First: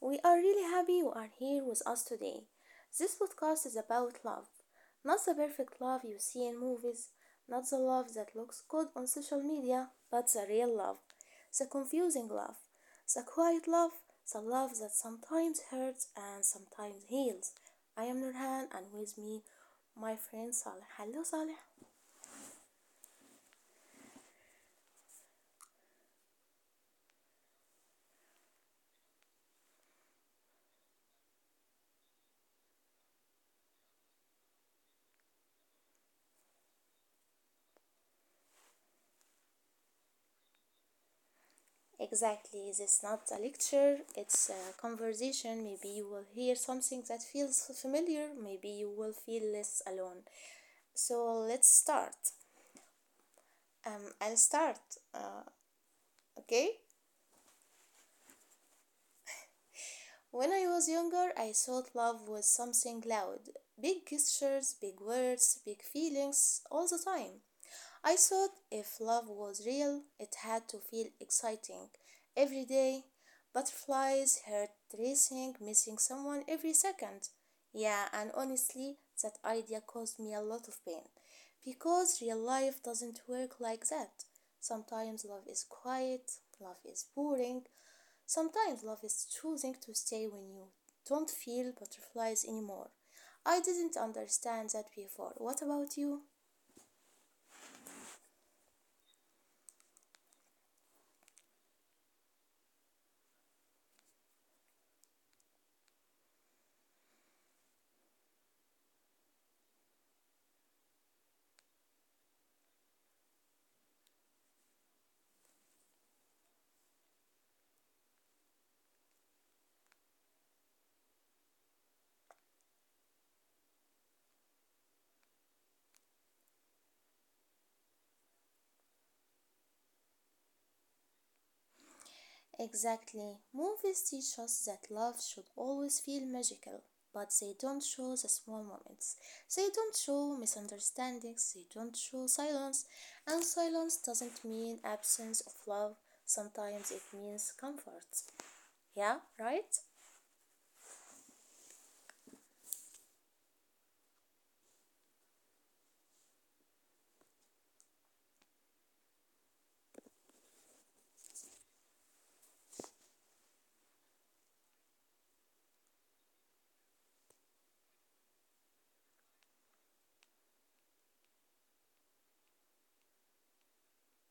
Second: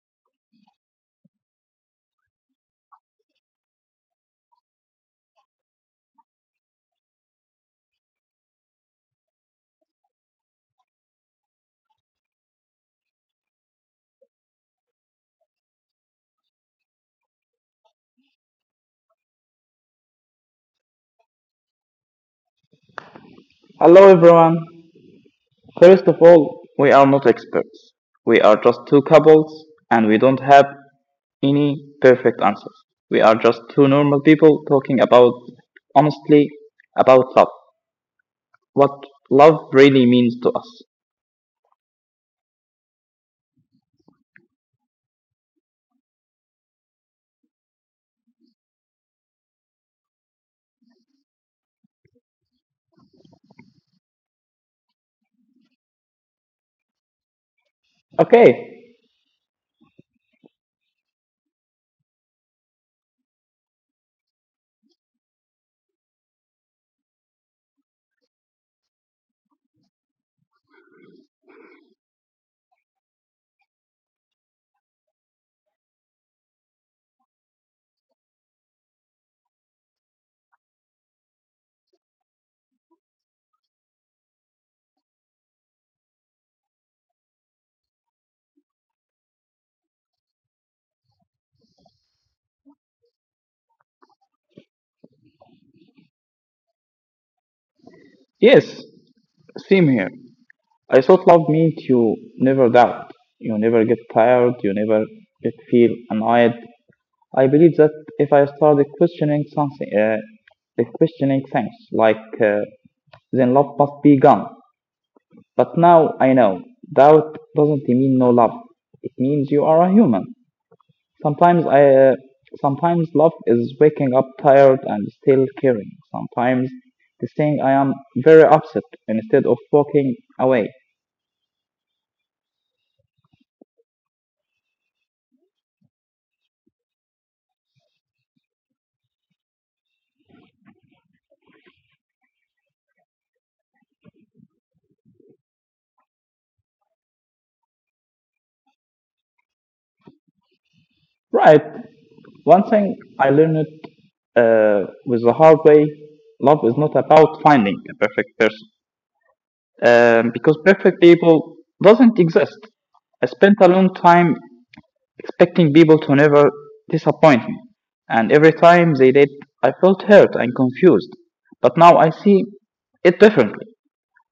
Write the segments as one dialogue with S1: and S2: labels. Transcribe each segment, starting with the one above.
S1: We are really happy you are here with us today. This podcast is about love. Not the perfect love you see in movies, not the love that looks good on social media, but the real love, the confusing love, the quiet love, the love that sometimes hurts and sometimes heals. I am Nurhan, and with me, my friend Saleh. Hello, Saleh.
S2: Hello everyone. First of all, we are not experts. We are just two couples and we don't have any perfect answers. We are just two normal people talking about honestly about love. What love really means to us.
S1: Exactly, this is not a lecture, it's a conversation. Maybe you will hear something that feels familiar, maybe you will feel less alone. So let's start. I'll start, uh, okay?
S2: Okay.
S1: When I was younger, I thought love was something loud, big gestures, big words, big feelings all the time. I thought if love was real, it had to feel exciting every day. Butterflies, heart racing, missing someone every second. Yeah, and honestly, that idea caused me a lot of pain because real life doesn't work like that. Sometimes love is quiet, love is boring, sometimes love is choosing to stay when you don't feel butterflies anymore. I didn't understand that before. What about you?
S2: Yes. Same here. I thought love meant you never doubt. You never get tired, you never get feel annoyed. I believe that if I started questioning things like then love must be gone. But now I know. Doubt doesn't mean no love. It means you are a human. Sometimes I, uh, sometimes love is waking up tired and still caring. Sometimes it's saying I am very upset instead of walking away.
S1: Exactly. Movies teach us that love should always feel magical, but they don't show the small moments. They don't show misunderstandings. They don't show silence. And silence doesn't mean absence of love. Sometimes it means comfort. Yeah, right?
S2: Right. One thing I learned with the hard way, love is not about finding a perfect person because perfect people doesn't exist. I spent a long time expecting people to never disappoint me. And every time they did, I felt hurt and confused. But now I see it differently.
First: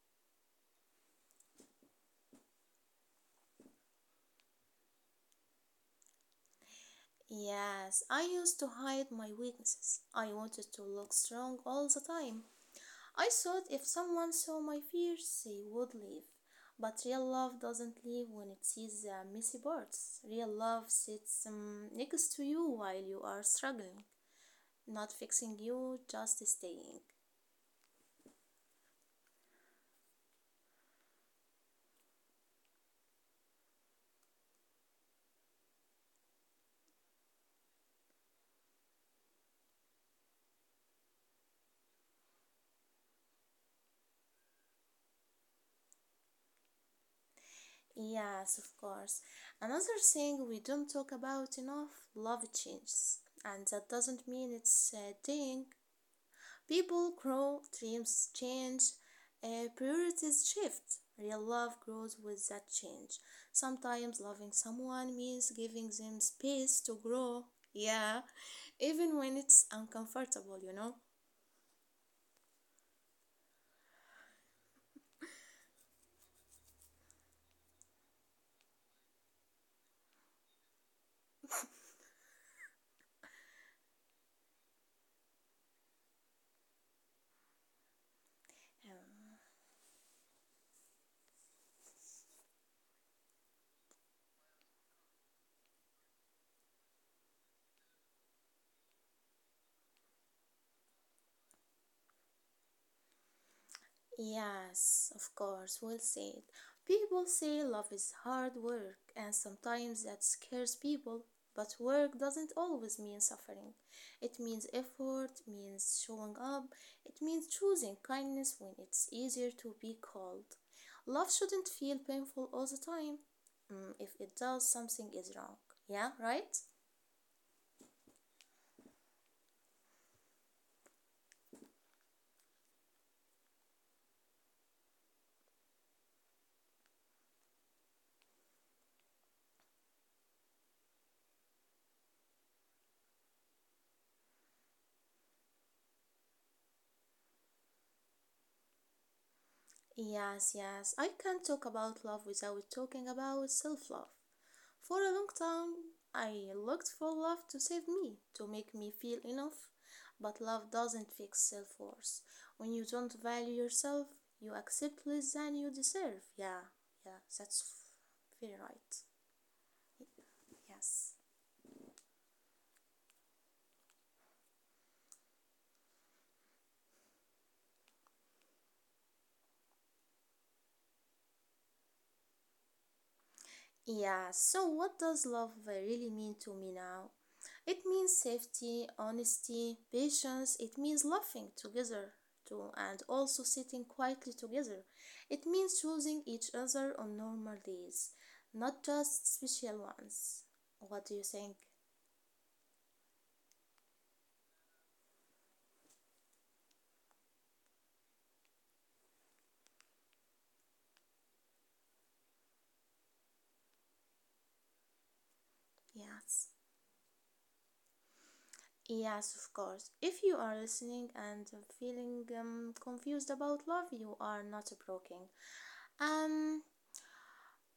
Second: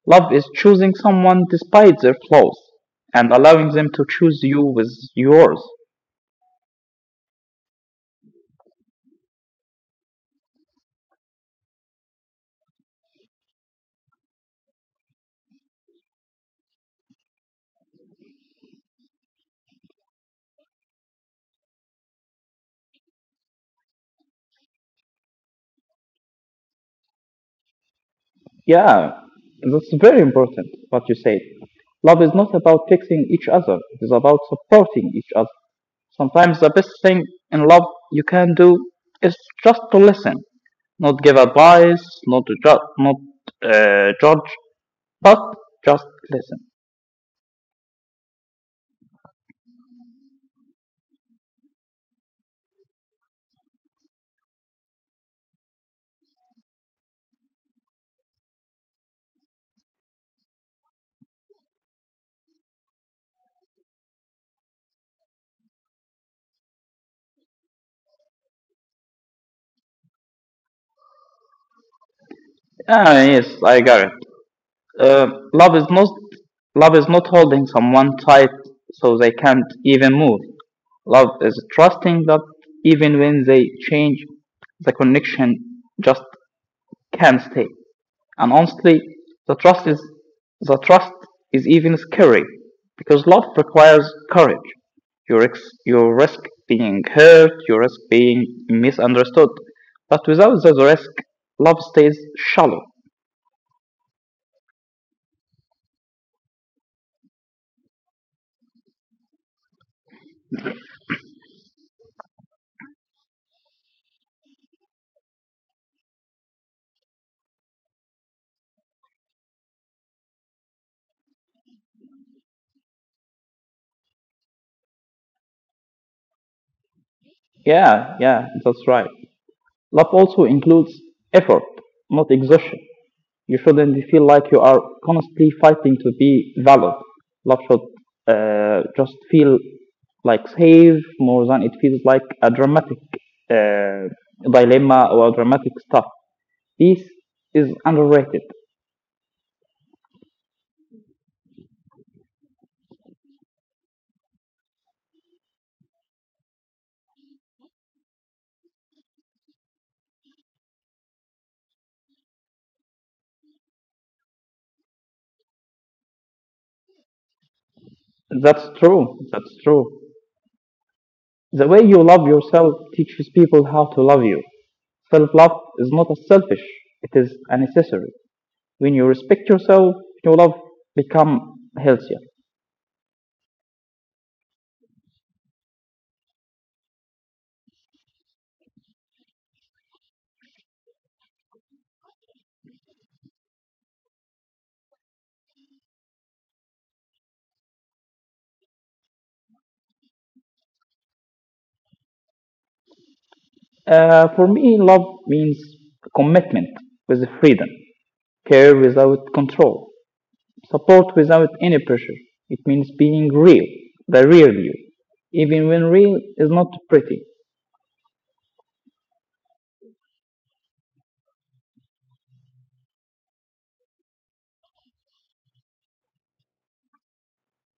S2: Love is choosing someone despite their flaws and allowing them to choose you with yours.
S1: Yes, I used to hide my weaknesses. I wanted to look strong all the time. I thought if someone saw my fears, they would leave. But real love doesn't leave when it sees the messy parts. Real love sits next to you while you are struggling, not fixing you, just staying.
S2: Yeah, that's very important what you said. Love is not about fixing each other, it is about supporting each other. Sometimes the best thing in love you can do is just to listen, not give advice, not to ju- not judge, but just listen.
S1: Yes, of course. Another thing we don't talk about enough, love changes. And that doesn't mean it's dying. People grow, dreams change, priorities shift. Real love grows with that change. Sometimes loving someone means giving them space to grow. Yeah, even when it's uncomfortable,
S2: Ah, yes, I got it. Uh, love is not love is not holding someone tight so they can't even move. Love is trusting that even when they change, the connection just can stay. And
S1: Yeah.
S2: honestly, the trust is the trust is even scary because love requires courage. You risk being hurt, you risk being misunderstood. But without that risk, love stays shallow.
S1: Yes, of course, well said. People say love is hard work, and sometimes that scares people. But work doesn't always mean suffering. It means effort, means showing up, it means choosing kindness when it's easier to be cold. Love shouldn't feel painful all the time. If it does, something is wrong. Yeah, right?
S2: Yeah, yeah, that's right. Love also includes effort, not exhaustion. You shouldn't feel like you are constantly fighting to be valid. Love should just feel like safe more than it feels like a dramatic uh, dilemma or dramatic stuff. Peace is underrated.
S1: Yes, yes. I can't talk about love without talking about self love. For a long time, I looked for love to save me, to make me feel enough. But love doesn't fix self worth. When you don't value yourself, you accept less than you deserve. Yeah, yeah, that's very
S2: That's
S1: right.
S2: true. That's true.
S1: Yes.
S2: The way you love yourself teaches people how to love you. Self love is not a selfish, it is a necessary. When you respect yourself, your love become healthier.
S1: Yeah, so what does love really mean to me now? It means safety, honesty, patience. It means laughing together too and also sitting quietly together. It means choosing each other on normal days, not just special ones. What do you think?
S2: For me, love means commitment with freedom, care without control, support without any pressure. It means being real, the real you, even when real
S1: Yes.
S2: is not pretty.
S1: Yes, of course. If you are listening and feeling confused about love, you are not broken. Um,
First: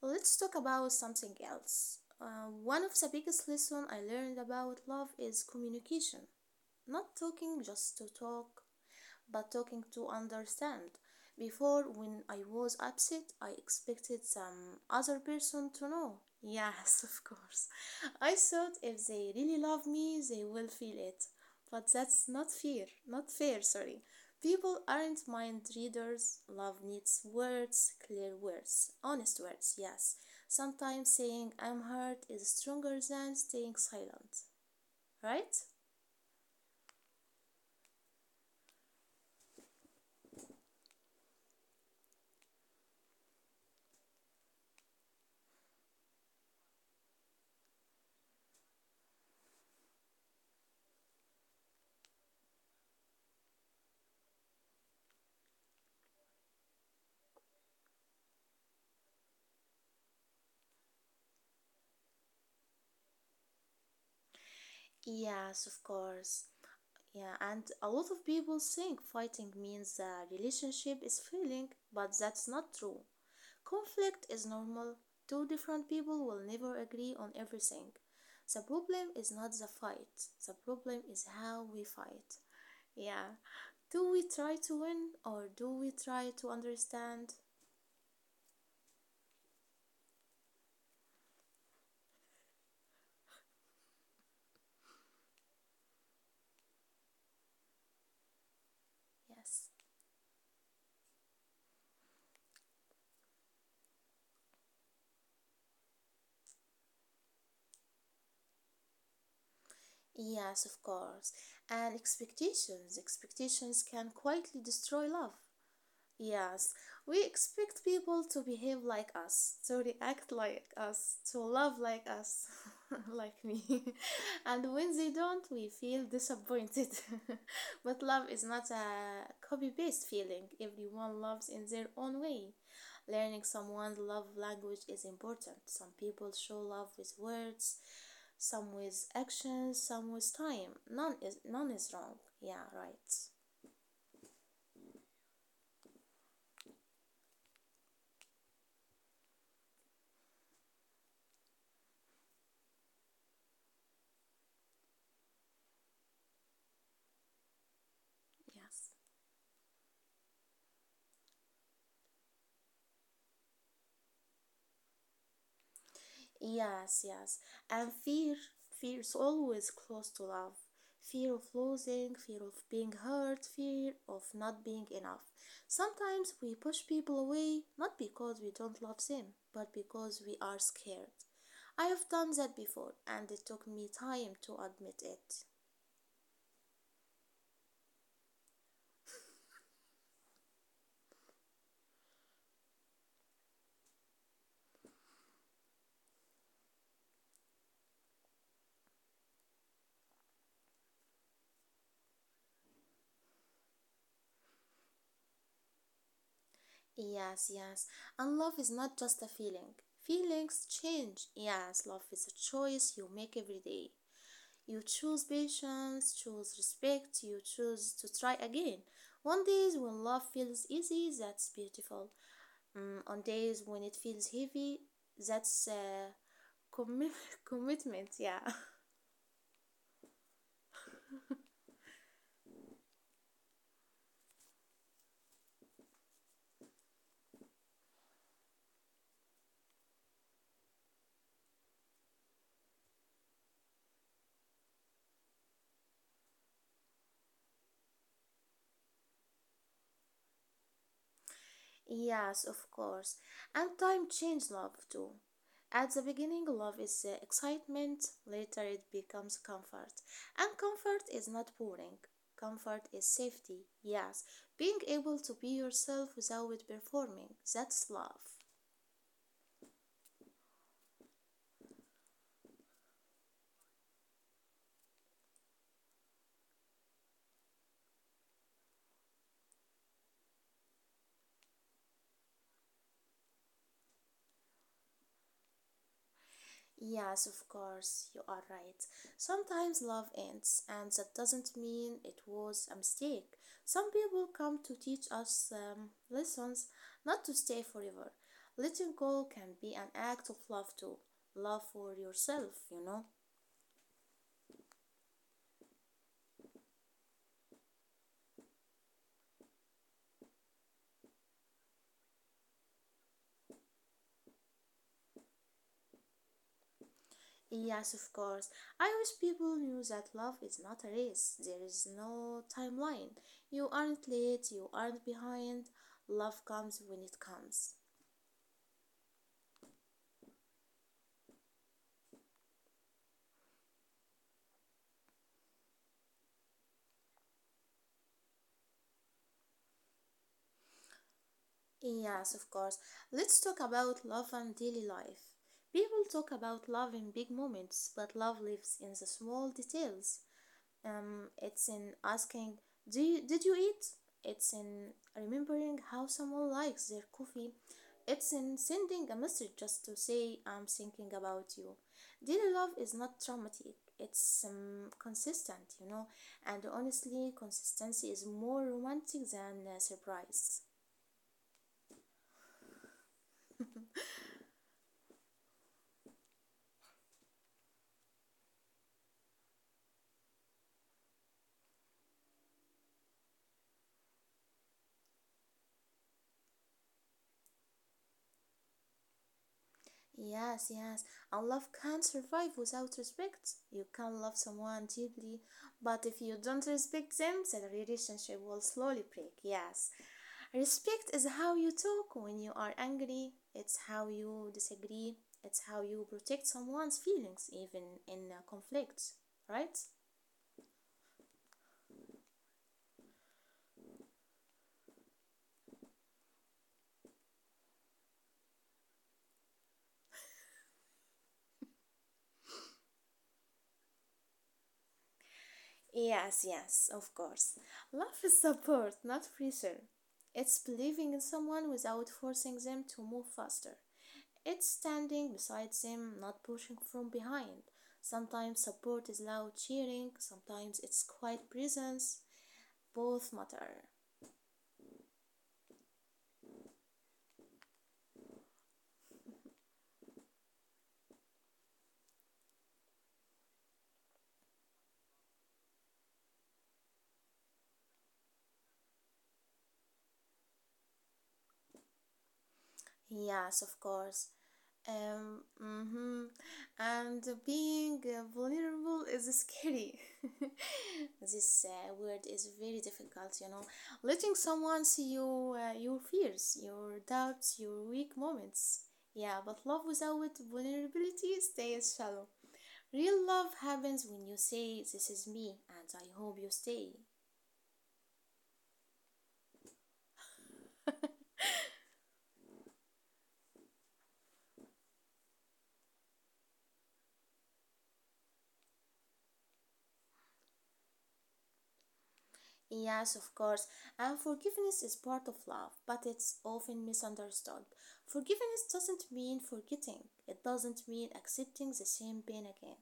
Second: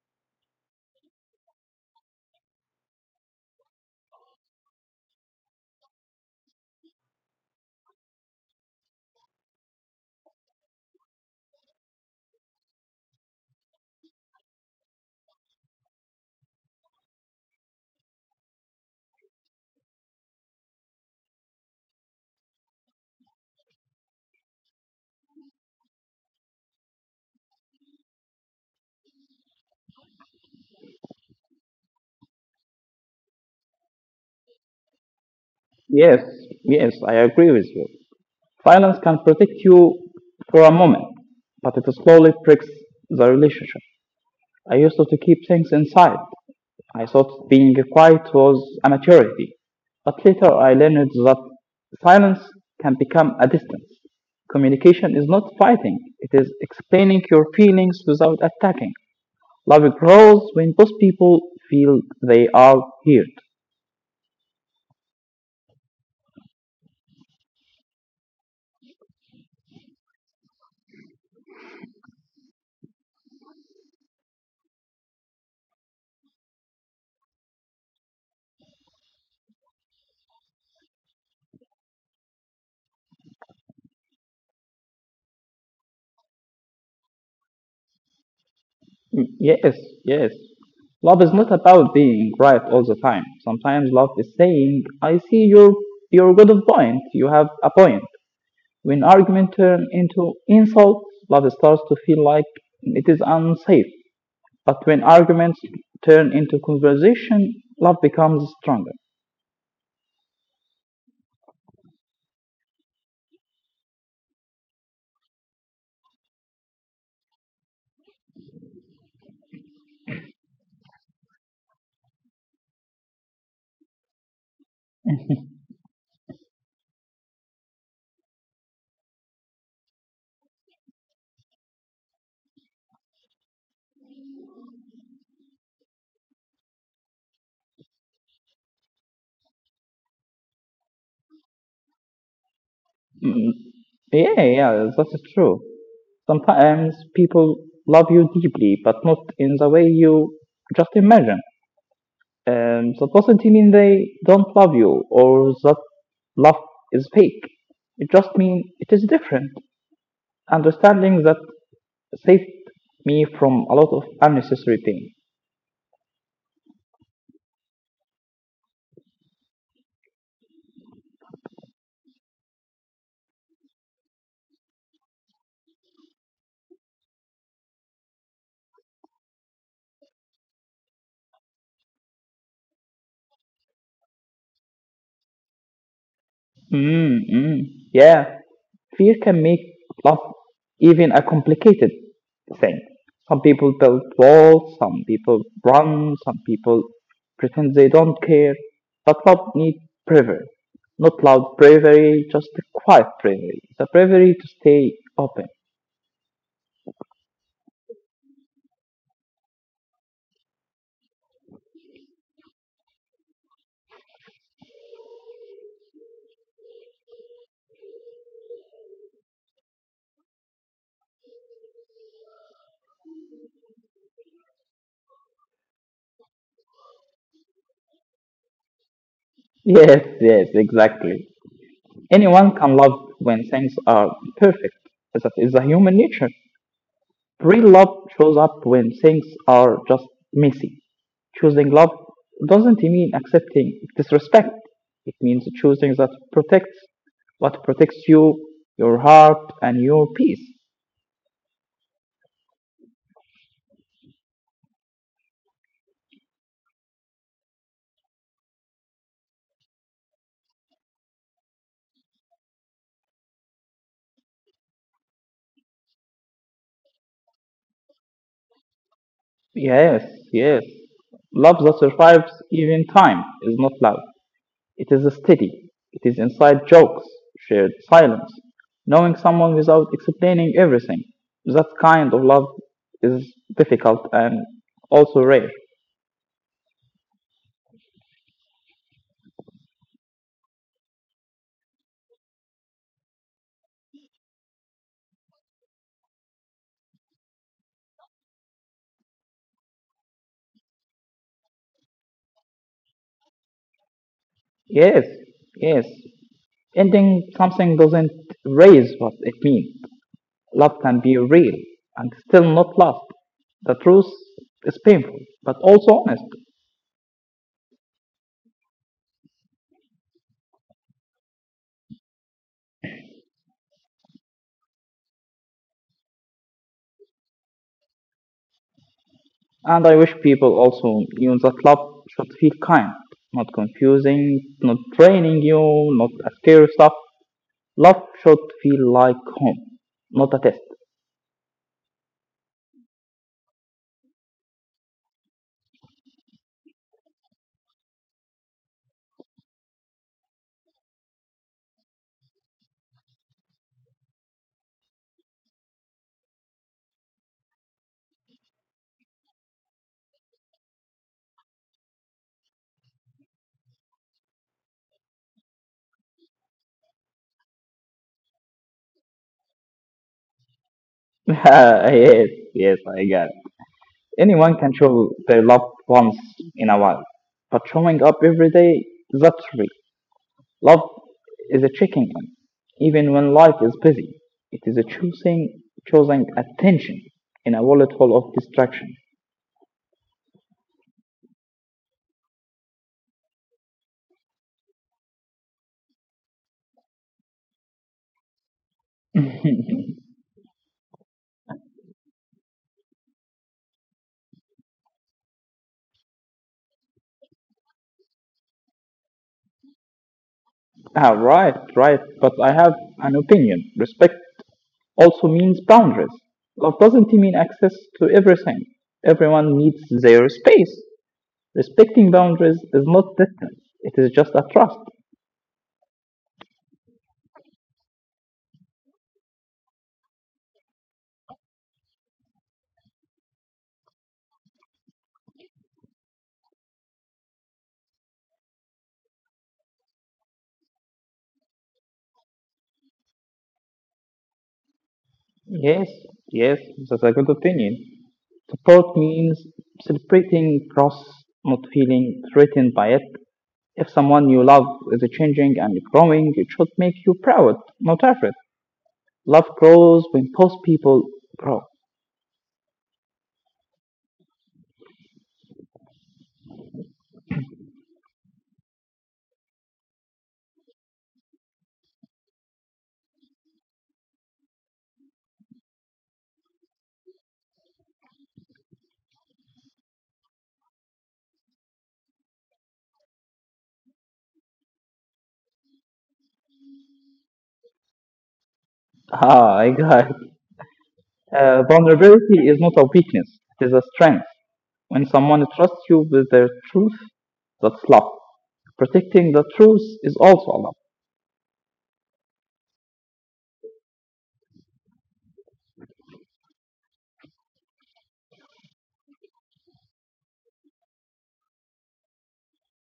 S1: let's talk about something else. One of the biggest lessons I learned about love is communication. Not talking just to talk, but talking to understand. Before, when I was upset, I expected some other person to know. Yes, of course. I thought if they really love me, they will feel it. But that's not fair, not fair, sorry. People aren't mind readers. Love needs words, clear words, honest words, yes. Sometimes saying I'm hurt is stronger than staying silent, right?
S2: Yes, yes, I agree with you. Silence can protect you for a moment, but it slowly breaks the relationship. I used to keep things inside. I thought being quiet was a maturity, but later I learned that silence can become a distance. Communication is not fighting, it is explaining your feelings without attacking. Love grows when both people feel they are heard.
S1: Yes, of course. Yeah, and a lot of people think fighting means the relationship is failing, but that's not true. Conflict is normal. Two different people will never agree on everything. The problem is not the fight, the problem is how we fight. Yeah. Do we try to win or do we try to understand?
S2: Mm, yes, yes. Love is not about being right all the time. Sometimes love is saying, I see your good point, you have a point. When argument
S1: Yes.
S2: turn into insult, love starts to feel like it is unsafe. But when arguments turn into conversation, love becomes stronger.
S1: Yes, of course. And expectations. Expectations can quietly destroy love. Yes, we expect people to behave like us, to react like us, to love like us, like me. And when they don't, we feel disappointed. But love is not a copy paste feeling. Everyone loves in their own way. Learning someone's love language is important. Some people show love with words, some with actions, some with time. None is wrong. Yeah, right.
S2: Mm, yeah, yeah, that's true. Sometimes people love you deeply, but not in the way you just imagine. That doesn't mean they don't love you or that love is fake. It just means
S1: Yes.
S2: it is different. Understanding that saved me from a lot of unnecessary pain.
S1: Yes, yes. And fear, fear is always close to love. Fear of losing, fear of being hurt, fear of not being enough. Sometimes we push people away not because we don't love them, but because we are scared. I have done that before and it took me time to admit it.
S2: Mm, mm. Yeah, fear can make love even a complicated thing. Some people build walls, some people run, some people pretend they don't care. But love needs bravery. Not loud bravery, just a quiet bravery. The bravery to stay open.
S1: Yes, yes. And love is not just a feeling. Feelings change. Yes, love is a choice you make every day. You choose patience, choose respect, you choose to try again. On days when love feels easy, that's beautiful. On days when it feels heavy, that's commi- commitment, yeah.
S2: Yes, yes, exactly. Anyone can love when things are perfect. That is a human nature. Real love shows up when things are just messy. Choosing love doesn't mean accepting disrespect. It means choosing that protects what protects you, your heart, and your peace.
S1: Yes, of course. And time changes love too. At the beginning, love is excitement, later, it becomes comfort. And comfort is not boring, comfort is safety. Yes, being able to be yourself without performing, that's love.
S2: Yes, yes. Love that survives even time is not loud. It is steady. It is inside jokes, shared silence, knowing someone without explaining everything. That kind of love is difficult and also rare.
S1: Yes, of course, you are right. Sometimes love ends, and that doesn't mean it was a mistake. Some people come to teach us lessons, not to stay forever. Letting go can be an act of love, too. Love for yourself, you know?
S2: Yes, yes. Ending something doesn't raise what it means. Love can be real and still not love. The truth is painful, but also honest.
S1: Yes, of course. I wish people knew that love is not a race. There is no timeline. You aren't late, you aren't behind. Love comes when it comes.
S2: And I wish people also knew that love should feel kind, not confusing, not draining you, not a scary stuff. Love should feel like home, not a test.
S1: Yes, of course. Let's talk about love and daily life. People talk about love in big moments, but love lives in the small details. It's in asking, "Do you, did you eat?" It's in remembering how someone likes their coffee. It's in sending a message just to say, "I'm thinking about you." Daily love is not dramatic. It's consistent, you know, and honestly, consistency is more romantic than surprise.
S2: Yes, yes, I get it. Anyone can show their love once in a while, but showing up every day, that's real. Love is a checking in. Even when life is busy, it is a choosing, choosing attention in a wallet full of distraction.
S1: Yes, yes. And love can't survive without respect. You can love someone deeply, but if you don't respect them, the relationship will slowly break. Yes. Respect is how you talk when you are angry, it's how you disagree, it's how you protect someone's feelings, even in a conflict, right?
S2: Ah, right, right. But I have an opinion. Respect also means boundaries. Love doesn't mean access to everything. Everyone needs their space. Respecting boundaries is not distance. It is just a trust.
S1: Yes, yes, of course. Love is support, not pressure. It's believing in someone without forcing them to move faster. It's standing beside him, not pushing from behind. Sometimes support is loud cheering, sometimes it's quiet presence. Both matter.
S2: Yes, yes, that's a good opinion. Support means celebrating cross, not feeling threatened by it. If someone you love is changing and growing, it should make you proud, not afraid. Love grows when both people grow.
S1: Yes, of course. Um, hmm And being vulnerable is scary. This word is very difficult, you know. Letting someone see you, your fears, your doubts, your weak moments. Yeah, but love without vulnerability stays shallow. Real love happens when you say, this is me, and I hope you stay.
S2: Ah, I got it. Vulnerability is not a weakness, it is a strength. When someone trusts you with their truth, that's love. Protecting the truth is also a love.
S1: Yes, of course, and forgiveness is part of love, but it's often misunderstood. Forgiveness doesn't mean forgetting, it doesn't mean accepting the same pain again.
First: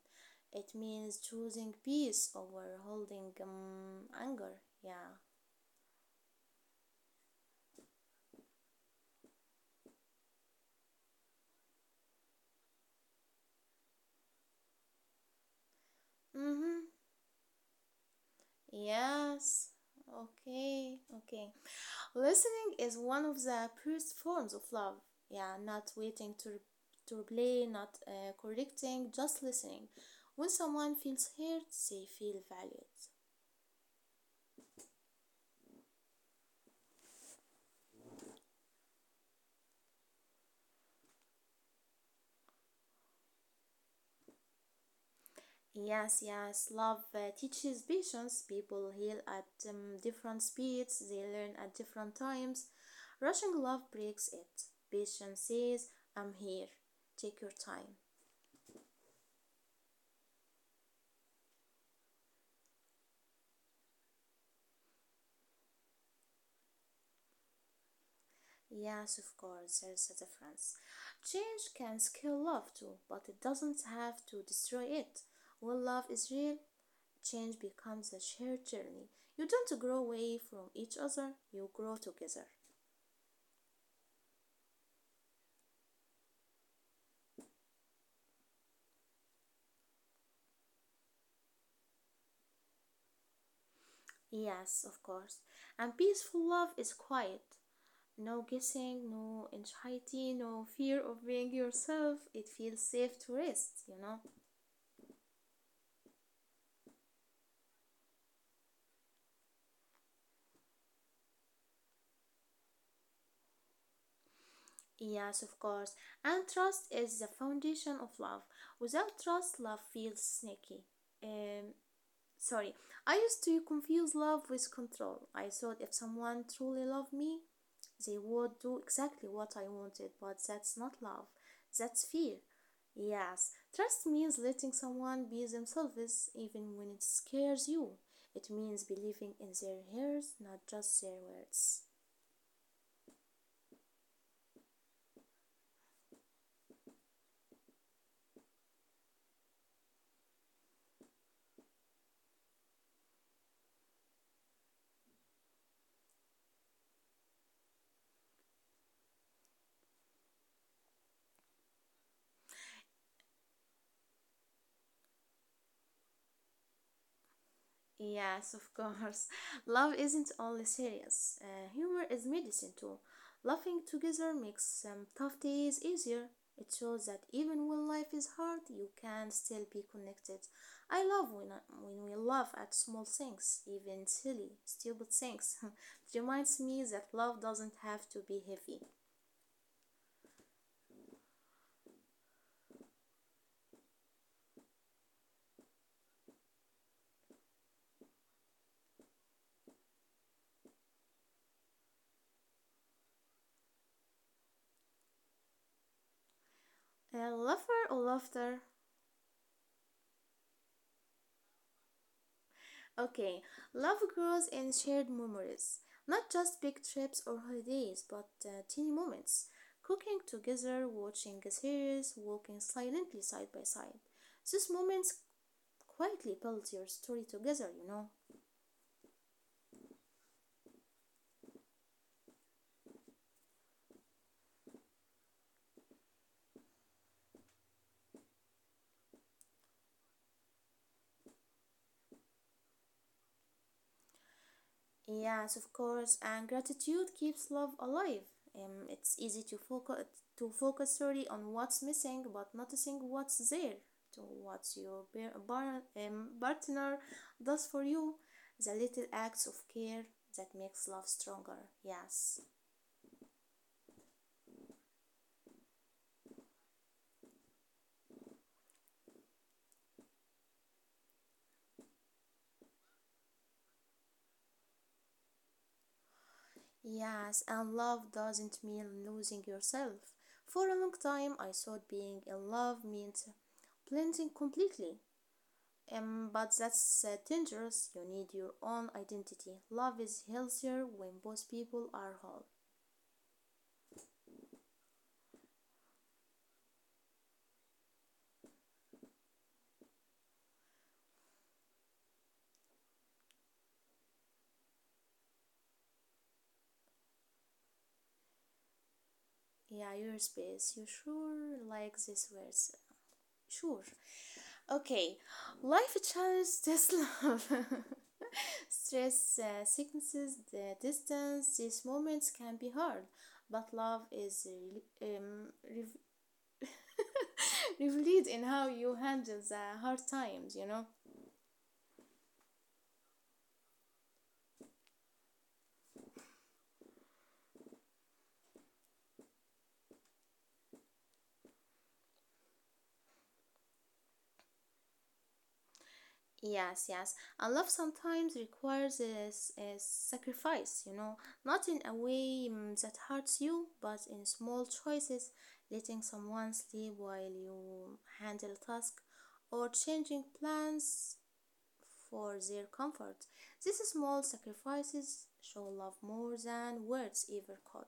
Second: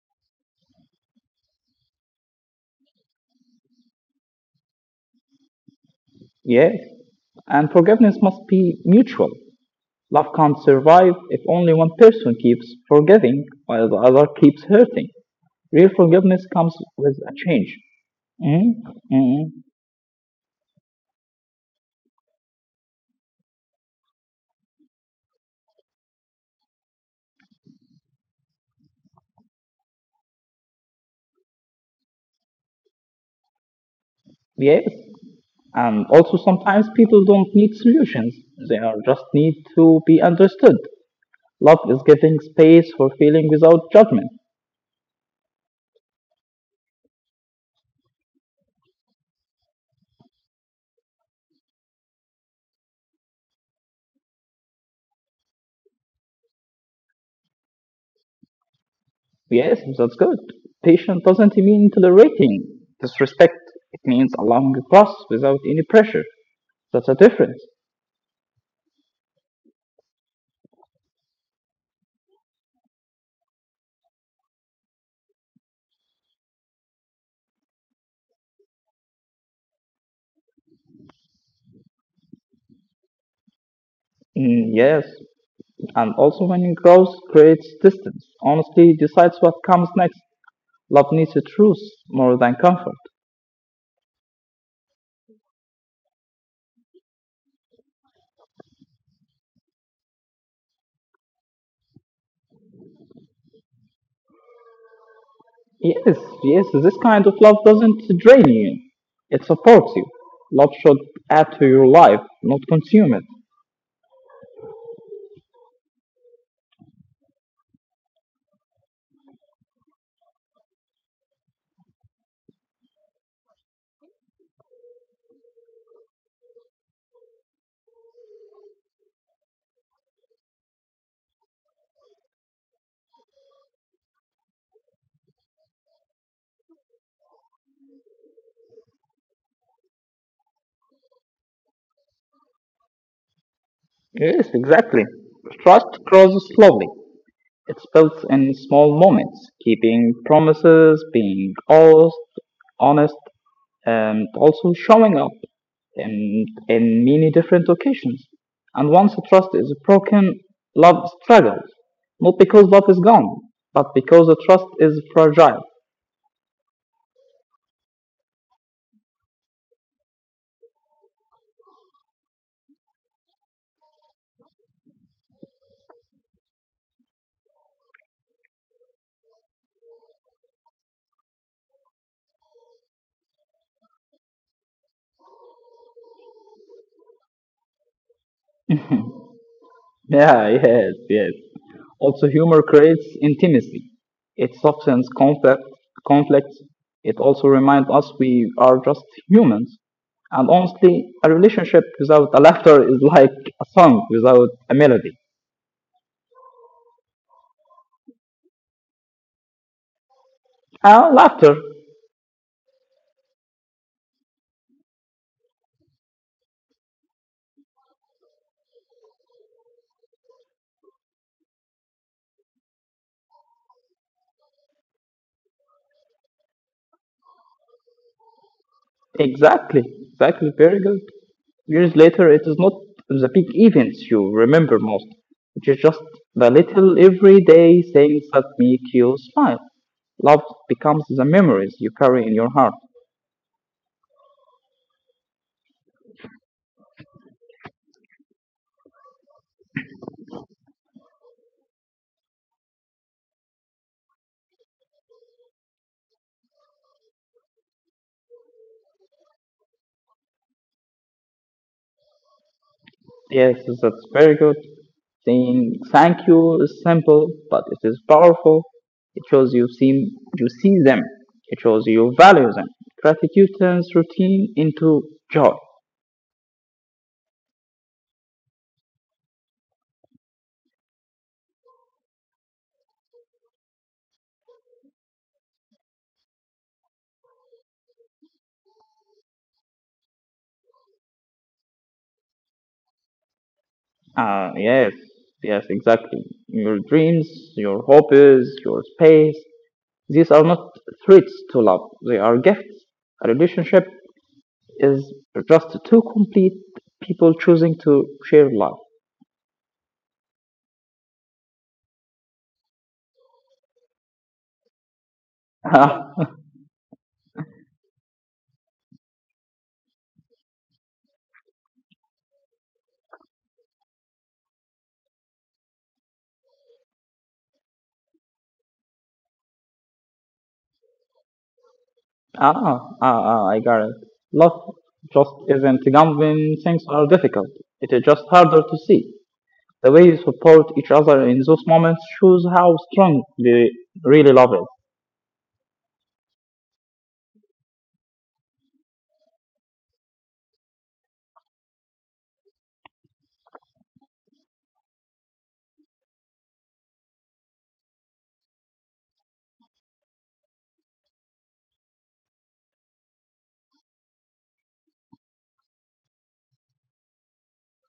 S1: It means choosing peace over holding anger. Yeah.
S2: Yes, and forgiveness must be mutual. Love can't survive if only one person keeps forgiving while the other keeps hurting. Real forgiveness
S1: Mm
S2: comes
S1: hmm.
S2: with a change. Mm. Mm.
S1: Yes. Okay. Okay. Listening is one of the purest forms of love. Yeah, not waiting to reply, not correcting, just listening. When someone feels heard, they feel valued.
S2: Yes. And also, sometimes people don't need solutions, they are just need to be understood. Love is giving space for feeling without judgment.
S1: Yes, yes, love teaches patience. People heal at different speeds, they learn at different times. Rushing love breaks it. Patience says, I'm here, take your time.
S2: Yes, that's good. Patience doesn't mean tolerating disrespect, it means allowing trust without any pressure. That's a difference.
S1: Yes, of course, there's a difference. Change can scale love too, but it doesn't have to destroy it. When love is real, change becomes a shared journey. You don't grow away from each other, you grow together.
S2: Mm, yes, and also when growth creates distance, honestly decides what comes next. Love needs a truth more than comfort.
S1: Yes, of course. And peaceful love is quiet. No guessing, no anxiety, no fear of being yourself. It feels safe to rest, you know?
S2: Yes, yes, this kind of love doesn't drain you. It supports you. Love should add to your life, not consume it.
S1: Yes, of course. And trust is the foundation of love. Without trust, love feels sneaky. Um, Sorry, I used to confuse love with control. I thought if someone truly loved me, they would do exactly what I wanted, but that's not love, that's fear. Yes, trust means letting someone be themselves even when it scares you. It means believing in their ears, not just their words.
S2: Yes, exactly. Trust grows slowly. It's built in small moments, keeping promises, being honest, and also showing up in many different occasions. And once the trust is broken, love struggles, not because love is gone, but because the trust is fragile.
S1: Yes, of course. Love isn't only serious. Humor is medicine too. Laughing together makes tough days easier. It shows that even when life is hard, you can still be connected. I love when, I, When we laugh at small things, even silly, stupid things, it reminds me that love doesn't have to be heavy.
S2: Yeah, yes, yes. Also, humor creates intimacy. It softens conflicts. It also reminds us we are just humans. And honestly, a relationship without a laughter is like a song without a melody.
S1: Laughter or laughter.
S2: Ah, laughter.
S1: Okay, love grows in shared memories, not just big trips or holidays, but teeny moments. Cooking together, watching a series, walking silently side by side. These moments quietly build your story together, you know.
S2: Exactly, exactly. Very good. Years later, it is not the big events you remember most. It is just the little everyday things that make you smile. Love becomes the memories you carry in your heart.
S1: Yes, of course, and gratitude keeps love alive. It's easy to focus, sorry, on what's missing, but noticing what's there, to what your partner does for you, the little acts of care that makes love stronger. Yes,
S2: Yes, that's very good. Saying thank you is simple, but it is powerful. It shows you see them. It shows you value them. Gratitude turns routine into joy.
S1: yes, and love doesn't mean losing yourself. For a long time, I thought being in love meant blending completely. But that's dangerous. You need your own identity. Love is healthier when both people are whole.
S2: Ah, yes, yes, exactly. Your dreams, your hobbies, your space. These are not threats to love. They are gifts. A relationship is just two complete people choosing to share love.
S1: Yeah, your space. You sure like these words? Sure. Okay, life challenges this love. Stress, sicknesses, the distance, these moments can be hard, but love is revealed in how you handle the hard times.
S2: Ah, I got it. Love just isn't gone when things are difficult. It is just harder to see. The way you support each other in those moments shows how strong they really love it.
S1: Yes, yes. And love sometimes requires a sacrifice, you know, not in a way that hurts you, but in small choices, letting someone sleep while you handle tasks or changing plans for their comfort. These small sacrifices show love more than words ever could.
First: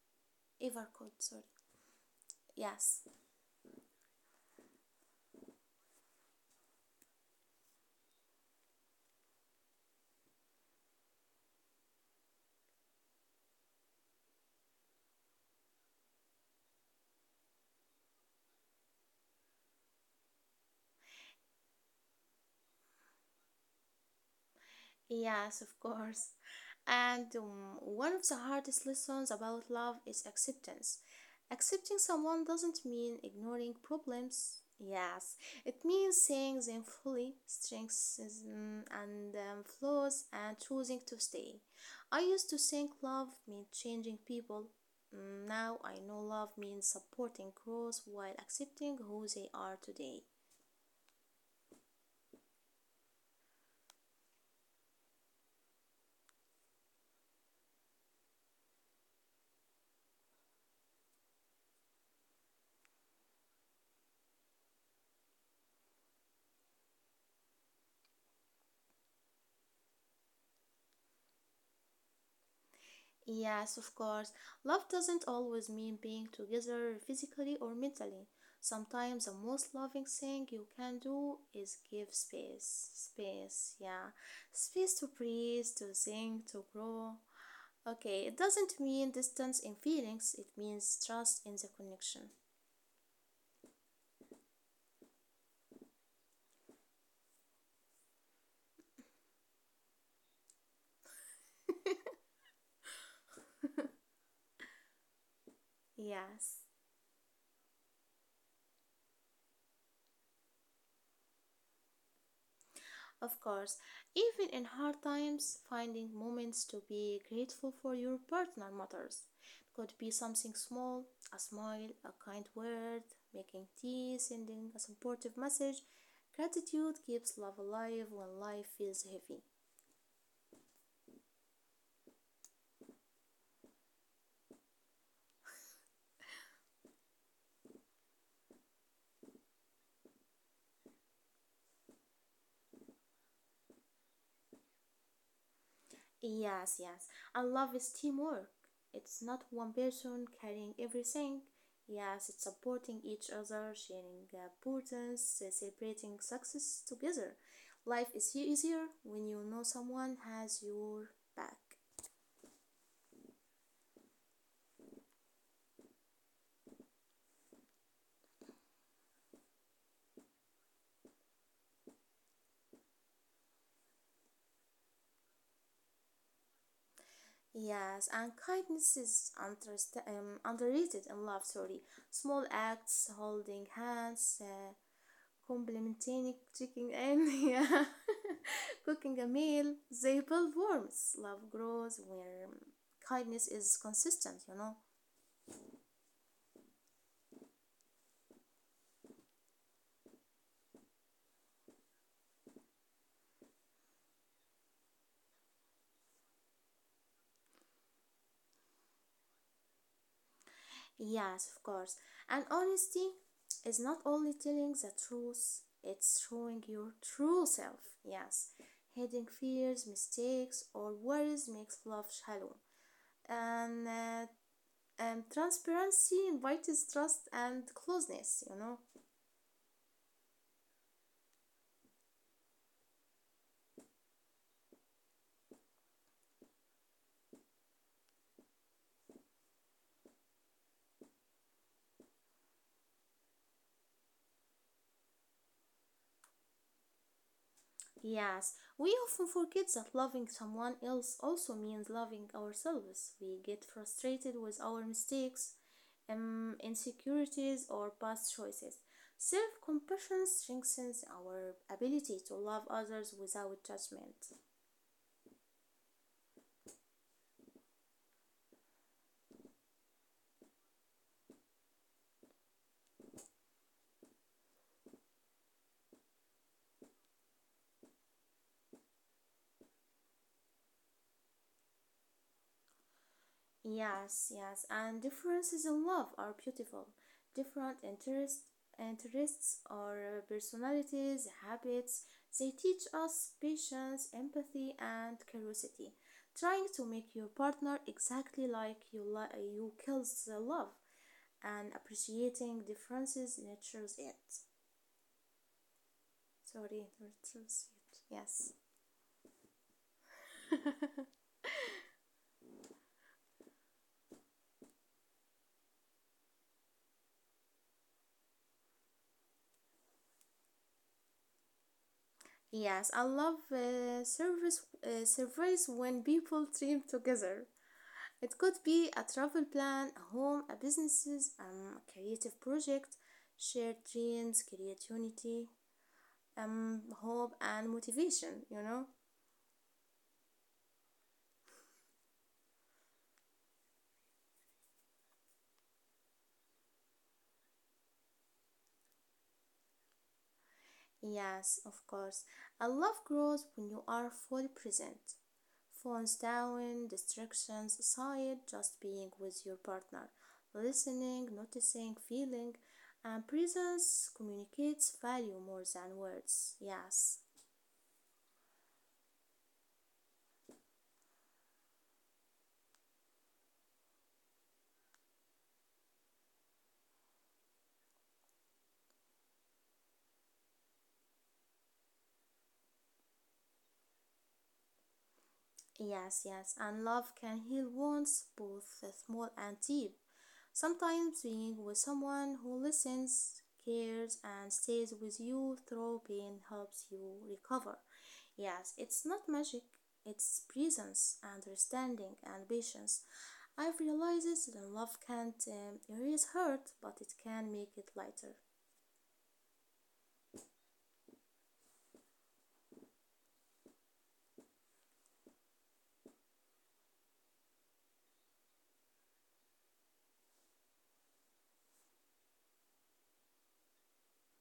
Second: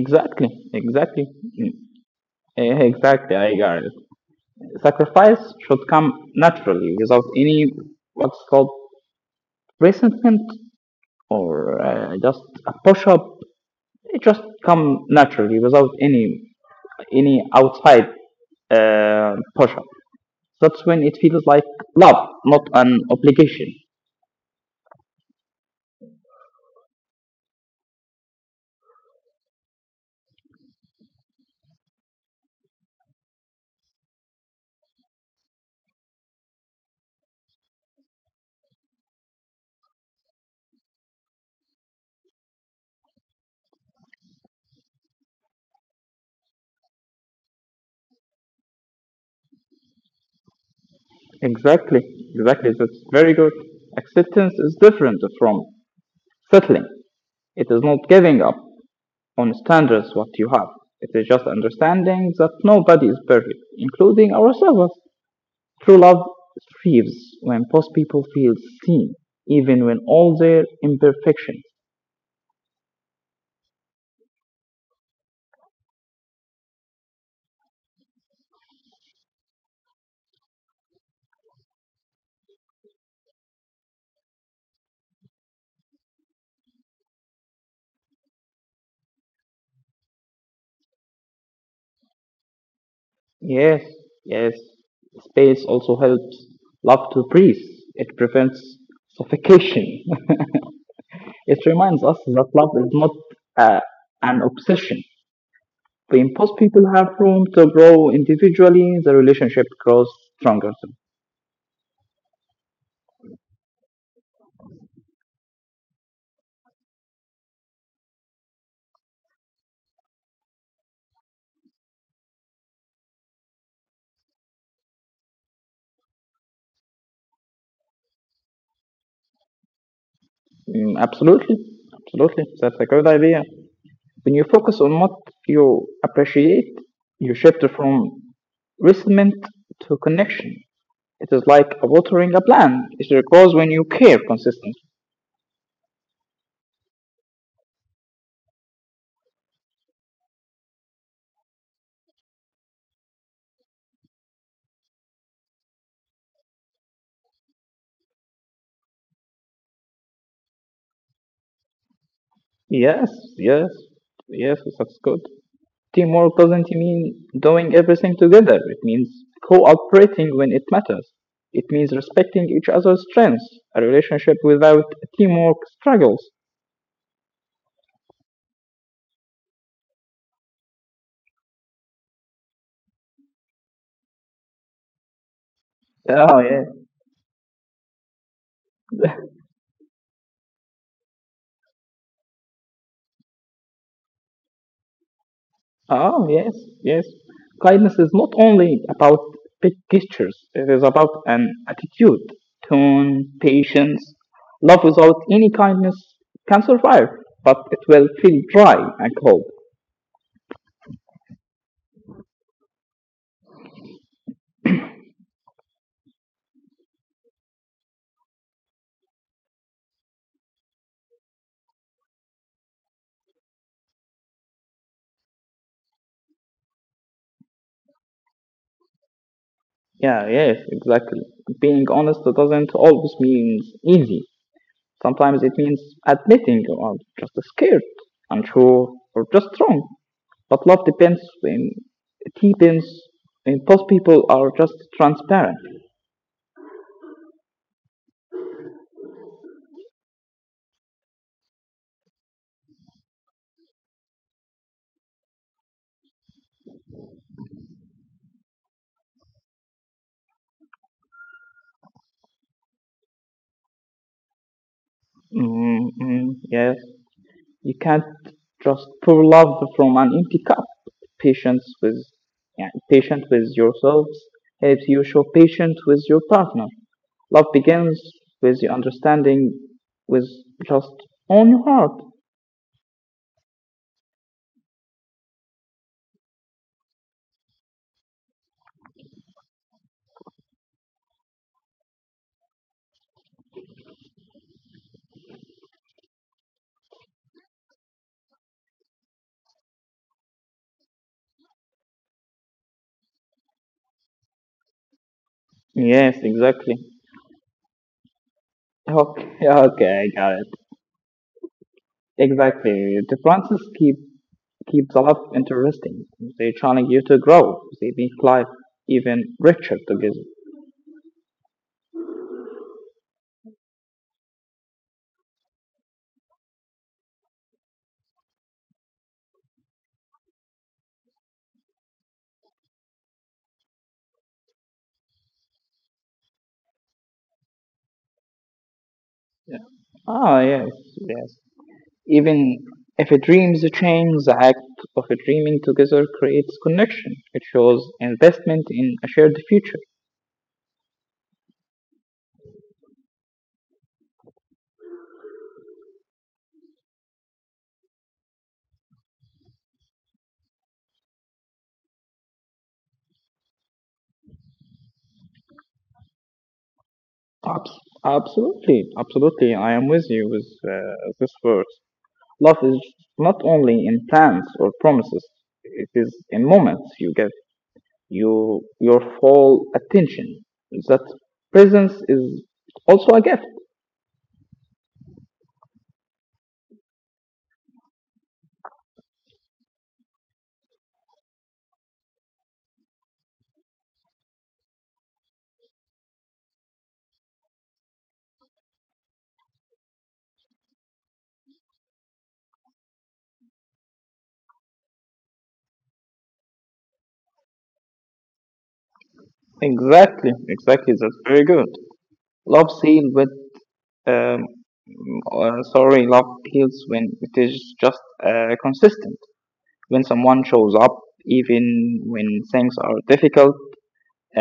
S2: Exactly,
S1: Ever could,
S2: exactly,
S1: sorry.
S2: mm,
S1: Yes.
S2: exactly, I got it. Sacrifice should come naturally without any, what's called, resentment or just a push up. It just come naturally without any outside push up. That's when it feels like love, not an obligation.
S1: Yes, of course. And one of the hardest lessons about love is acceptance. Accepting someone doesn't mean ignoring problems. Yes, it means seeing them fully, strengths and flaws, and choosing to stay. I used to think love meant changing people. Now I know love means supporting growth while accepting who they are today.
S2: Exactly, exactly. That's very good. Acceptance is different from settling. It is not giving up on standards what you have. It is just understanding that nobody is perfect, including ourselves. True love thrives when both people feel seen, even when all their imperfections.
S1: Yes, of course. Love doesn't always mean being together physically or mentally. Sometimes the most loving thing you can do is give space. Space, yeah. Space to breathe, to think, to grow. Okay, it doesn't mean distance in feelings, it means trust in the connection.
S2: Yes, yes. Space also helps love to breathe. It prevents suffocation. It reminds us that love is not uh, an obsession. The
S1: Yes.
S2: imposed people have room to grow individually, the relationship grows stronger.
S1: Of course, even in hard times, finding moments to be grateful for your partner matters. It could be something small, a smile, a kind word, making tea, sending a supportive message. Gratitude keeps love alive when life feels heavy.
S2: Mm, absolutely, absolutely. That's a good idea. When you focus on what you appreciate, you shift from resentment to connection. It is like watering a plant. It grows when you care consistently.
S1: Yes, yes. And love is teamwork. It's not one person carrying everything. Yes, it's supporting each other, sharing burdens, celebrating success together. Life is easier when you know someone has your back.
S2: Yes, yes, yes, that's good. Teamwork doesn't mean doing everything together. It means cooperating when it matters. It means respecting each other's strengths. A relationship without teamwork struggles.
S1: Yes, and kindness is underrated in love. Sorry, small acts, holding hands, complementing
S2: Oh, yeah.
S1: cooking and yeah, cooking a meal. They build warmth. Love grows where kindness is consistent, you know?
S2: Oh, yes, yes. Kindness is not only about big gestures, it is about an attitude, tone, patience. Love without any kindness can survive, but it will feel dry and cold.
S1: Yes, of course. And honesty is not only telling the truth, it's showing your true self. Yes. Hiding fears, mistakes, or worries makes love shallow. And, uh, and transparency invites trust and closeness, you know?
S2: Yeah, yes, exactly. Being honest doesn't always mean easy. Sometimes it means admitting you are just scared, unsure, or just wrong. But love depends in deepens in both people are just transparent.
S1: Yes, we often forget that loving someone else also means loving ourselves. We get frustrated with our mistakes, insecurities, or past choices. Self compassion strengthens our ability to love others without judgment.
S2: Mm. Mm. Yes. You can't just pour love from an empty cup. Patience with, yeah, patient with yourselves helps you show patience with your partner. Love begins with the understanding with just on your heart.
S1: Yes, yes, and differences in love are beautiful. Different interests or personalities, habits, they teach us patience, empathy, and curiosity. Trying to make your partner exactly like you kills the love, and appreciating differences nurtures it.
S2: Yes, exactly.
S1: Sorry, nurtures it. Yes.
S2: Okay, okay, I got it. Exactly. Differences keep the love interesting. They challenge you to grow. They make life even richer together.
S1: Yes, I love service surveys when people dream together. It could be a travel plan, a home, a businesses, a creative project, shared dreams, create unity, hope and motivation, you know?
S2: Yeah. Ah, yes, yes. Even if a dream is a change, the act of dreaming together creates connection. It shows investment in a shared future.
S1: Yes, of course. I love grows when you are fully present. Phones down, distractions aside, just being with your partner, listening, noticing, feeling, and presence communicates value more than words. Yes.
S2: Abs- Absolutely, absolutely. I am with you with this verse. Love is not only in plans or promises. It is in moments you get your full attention. That presence is also a gift.
S1: Yes, yes, and love can heal wounds, both small and deep. Sometimes being with someone who listens, cares, and stays with you through pain helps you recover. Yes, it's not magic, it's presence, understanding, and patience. I've realized that love can't erase hurt, but it can make it lighter.
S2: Exactly, exactly. That's very good. Love seen with Um, sorry, love heals when it is just consistent. When someone shows up, even when things are difficult,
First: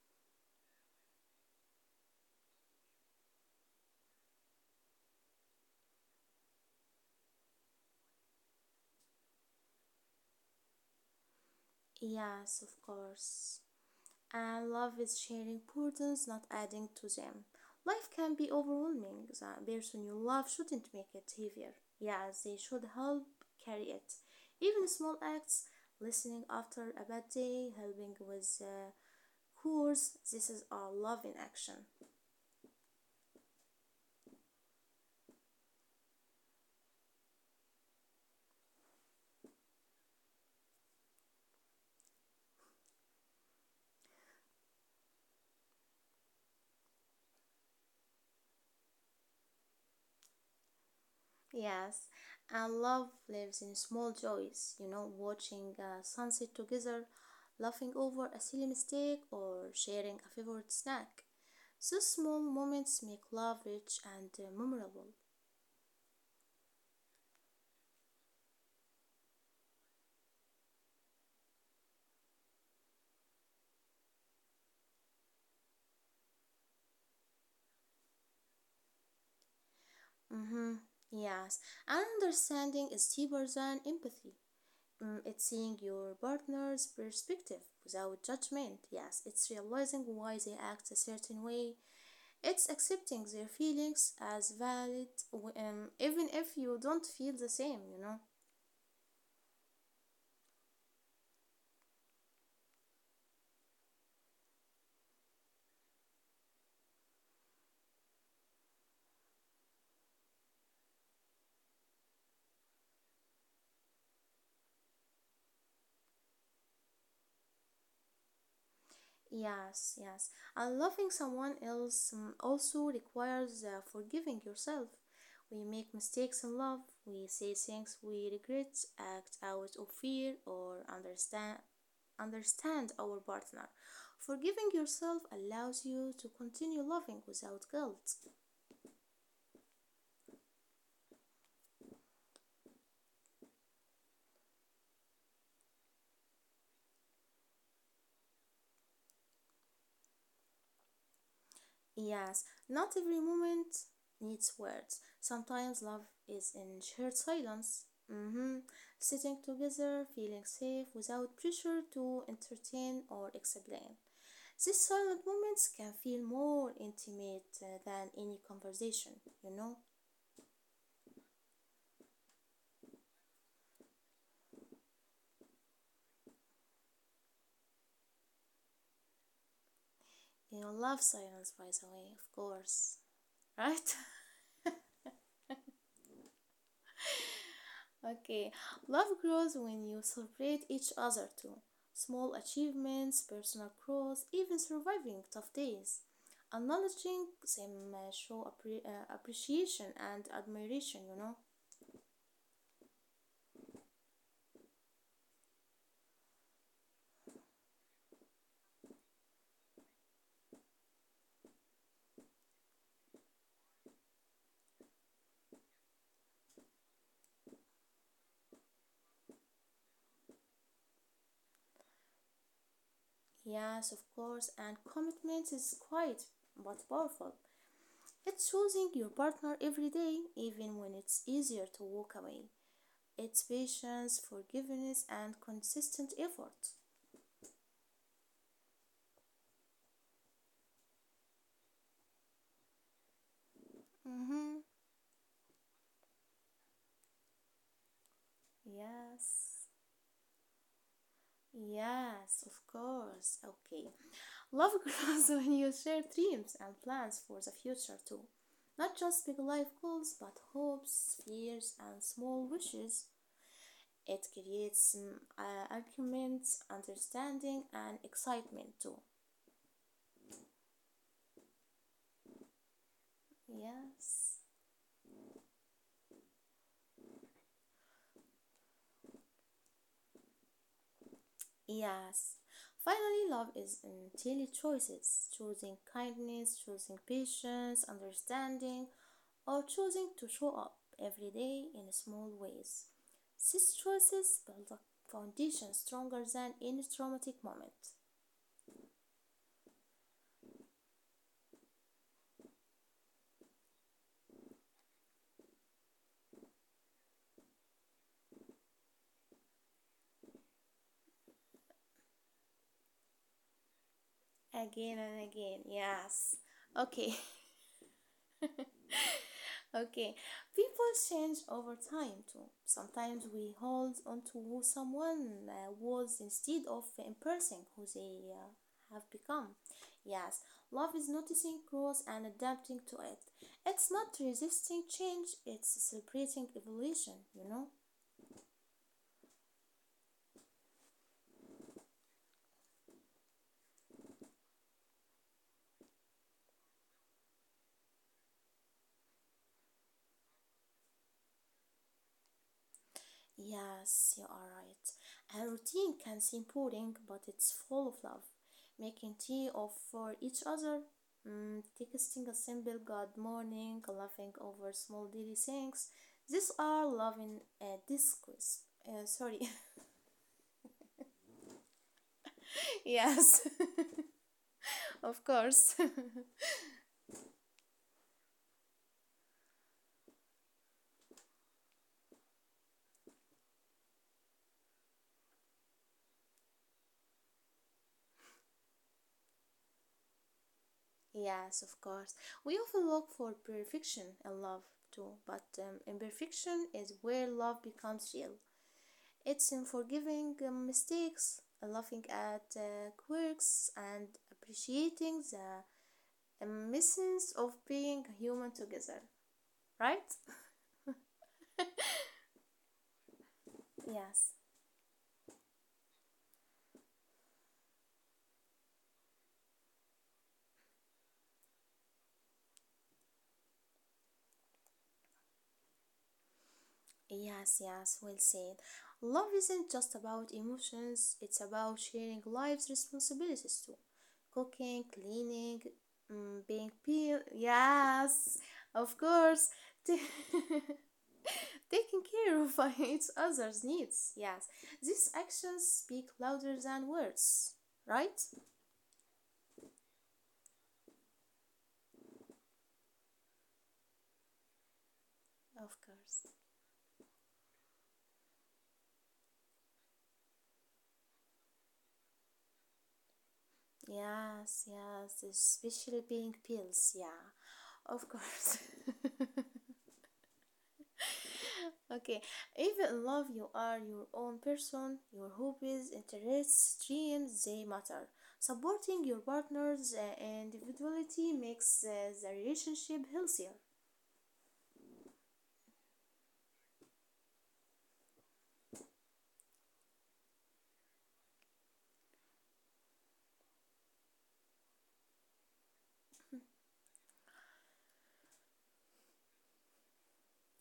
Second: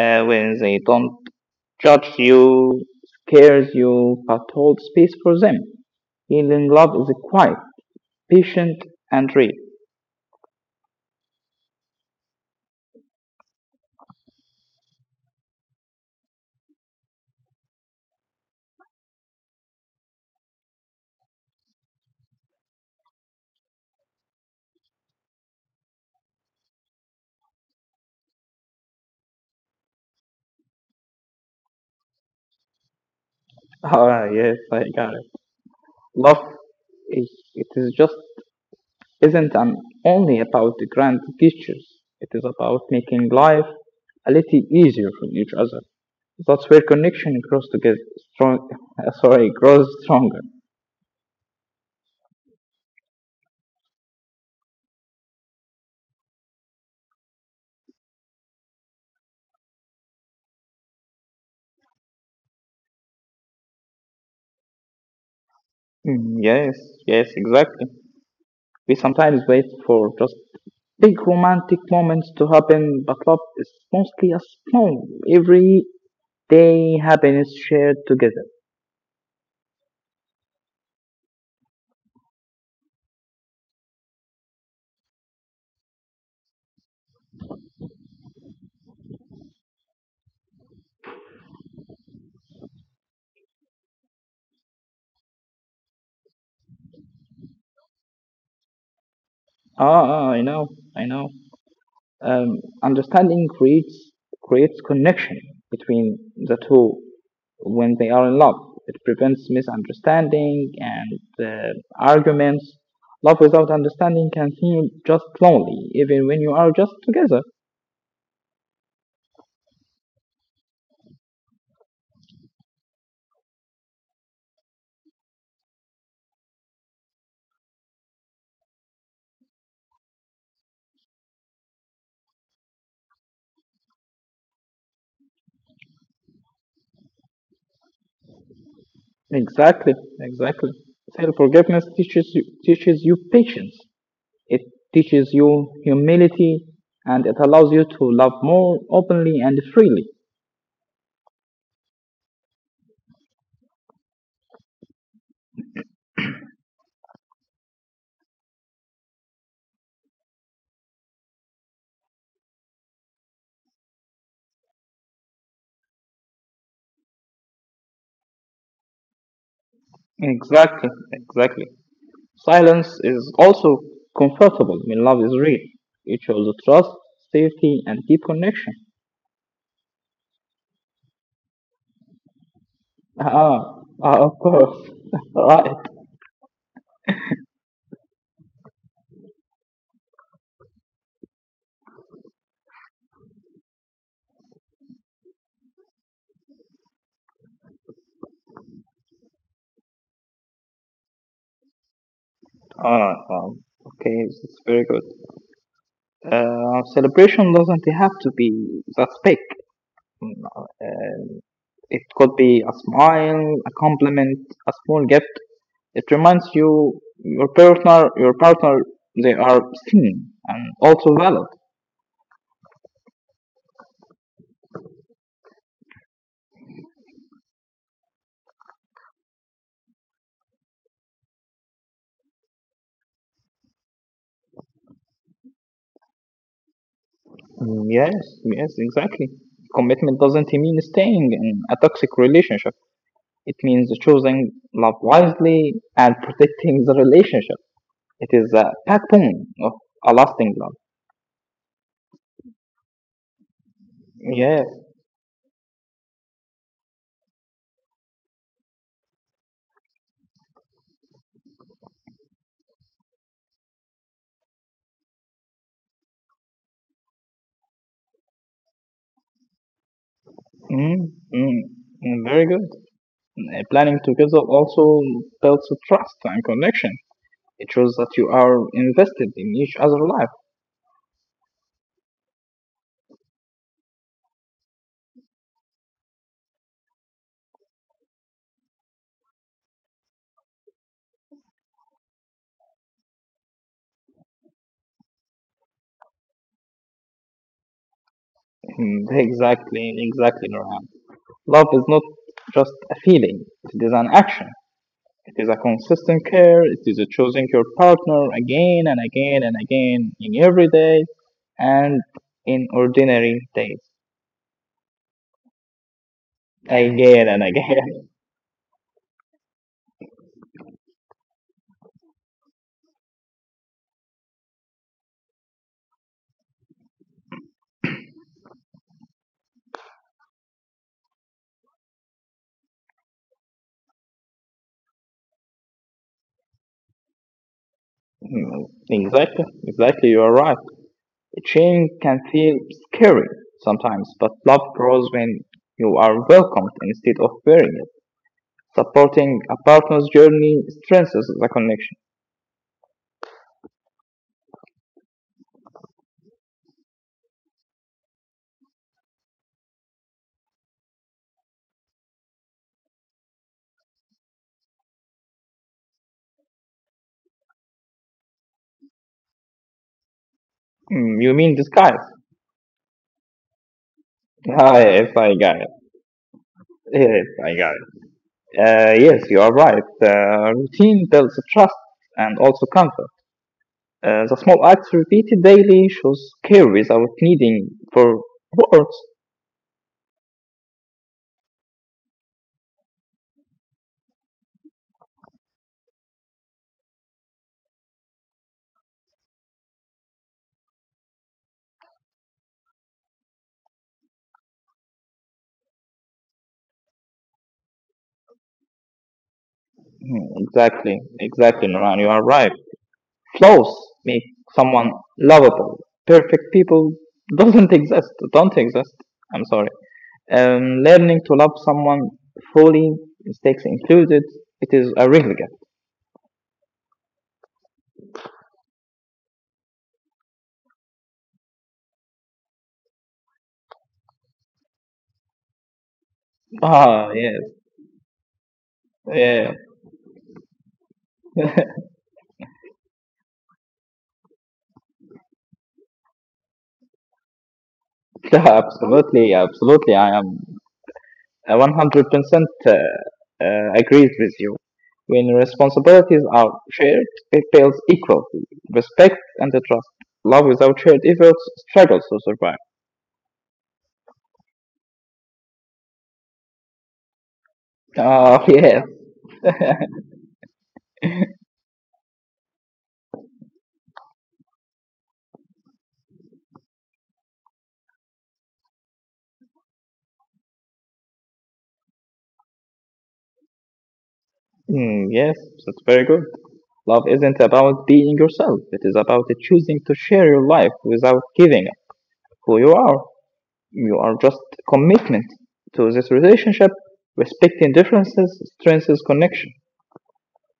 S2: when they don't judge you, scares you, but hold space for them. Healing love is quiet, patient, and real.
S1: Yes, of course. And love is sharing burdens, not adding to them. Life can be overwhelming. The person you love shouldn't make it heavier. Yes, they should help carry it. Even small acts, listening after a bad day, helping with a course, this is all love in action.
S2: Yes, I got it. Love is it is just isn't an only about the grand gestures. It is about making life a little easier for each other. That's where connection grows to get strong. Sorry, grows stronger.
S1: Yes, and love lives in small joys, you know, watching a sunset together, laughing over a silly mistake, or sharing a favorite snack. So small moments make love rich and memorable.
S2: Mm, yes, yes, exactly. We sometimes wait for just big romantic moments to happen, but love is mostly a small, everyday happiness shared together.
S1: Hmm Yes, and understanding is deeper than empathy. It's seeing your partner's perspective without judgment. Yes, it's realizing why they act a certain way. It's accepting their feelings as valid, even if you don't feel the same, you know.
S2: I know, I know. Understanding creates connection between the two when they are in love. It prevents misunderstanding and arguments. Love without understanding can seem just lonely, even when you are just together.
S1: Yes, yes. And loving someone else also requires forgiving yourself. We make mistakes in love, we say things we regret, act out of fear, or understand our partner. Forgiving yourself allows you to continue loving without guilt.
S2: Exactly, exactly. Self forgiveness teaches you patience. It teaches you humility, and it allows you to love more openly and freely.
S1: Yes, not every moment needs words. Sometimes love is in shared silence. Hmm Sitting together, feeling safe without pressure to entertain or explain. These silent moments can feel more intimate than any conversation, you know?
S2: Exactly, exactly. Silence is also comfortable when love is real. It shows trust, safety, and deep connection.
S1: You love silence, by the way, of course,
S2: Ah,
S1: right?
S2: of course. Right.
S1: Okay, love grows when you celebrate each other too. Small achievements, personal growth, even surviving tough days. Acknowledging them show appreciation and admiration, you know?
S2: Ah, um, okay, it's very good. Celebration doesn't have to be that big. Mm, Uh, it could be a smile, a compliment, a small gift. It reminds you your partner, they are seen and also valid.
S1: Yes, of course, and commitment is quiet but powerful. It's choosing your partner every day, even when it's easier to walk away. It's patience, forgiveness, and consistent effort.
S2: Mm, yes, yes, exactly. Commitment doesn't mean staying in a toxic relationship. It means choosing
S1: Mm-hmm.
S2: love wisely and protecting the relationship. It is a backbone
S1: Yes.
S2: of a lasting love.
S1: Yes, of course. Okay.
S2: Yes.
S1: Love grows when you share dreams and plans for the future too. Not just big life goals, but hopes, fears, and small wishes. It creates arguments, understanding, and excitement too.
S2: Mm, mm, Very good. Planning together
S1: Yes.
S2: also builds trust and connection. It shows that you are invested in each other's life.
S1: Yes. Finally, love is in daily choices choosing kindness, choosing patience, understanding, or choosing to show up every day in small ways. These choices build a foundation stronger than any traumatic moment.
S2: Mm, exactly, exactly, Nurhan. Love is not just a feeling, it is an action. It is a consistent care. It is a choosing your partner again and again and again in every day and in ordinary days.
S1: Again and again, yes. Okay,
S2: Again and again.
S1: okay. People change over time too. Sometimes we hold on to who someone was instead of embracing who they have become. Yes, love is noticing growth and adapting to it. It's not resisting change, it's celebrating evolution, you know?
S2: Exactly. Exactly. You are right. Change can feel scary sometimes, but love grows when you are welcomed instead of fearing it. Supporting a partner's journey strengthens the connection.
S1: Yes, you are right. A routine can seem boring, but it's full of love. Making tea of for each other, texting a simple good morning, laughing over small daily things. These are love in a discourse. Sorry.
S2: You mean disguise?
S1: yes,
S2: Yes,
S1: of
S2: I got it.
S1: course.
S2: Yes, I got it. Yes, you are right. Routine builds trust and also comfort. The small acts repeated daily shows care without needing for words.
S1: yes, of course. We often look for perfection in love too, but imperfection is where love becomes real. It's in forgiving mistakes, laughing at quirks, and appreciating the essence of being human together, right?
S2: Hmm, exactly, exactly, Noran. You are right. Flaws make
S1: Yes,
S2: someone lovable. Perfect people doesn't exist. Don't exist. I'm sorry. Learning to love someone fully, mistakes included, it is a real gift.
S1: yes, yes, well said. Love isn't just about emotions, it's about sharing life's responsibilities too. Cooking, cleaning, being peer.
S2: Yes,
S1: Yes, of course.
S2: yeah.
S1: T- Taking care of each other's needs. Yes, these actions speak louder than words, right?
S2: Yeah, absolutely, absolutely. I am 100% agrees with you. When
S1: Of course.
S2: responsibilities are shared, it builds equality, respect, and the trust. Love without shared efforts struggles to survive.
S1: Yes, yes, especially being pills. Yeah, of course.
S2: Oh, yes.
S1: okay, even in love, you are your own person, your hobbies, interests, dreams, they matter. Supporting your partner's individuality makes the relationship healthier.
S2: Mm, yes, that's very good. Love isn't about being yourself, it is about choosing to share your life without giving up who you are. You are just commitment to this relationship, respecting differences strengthens connection.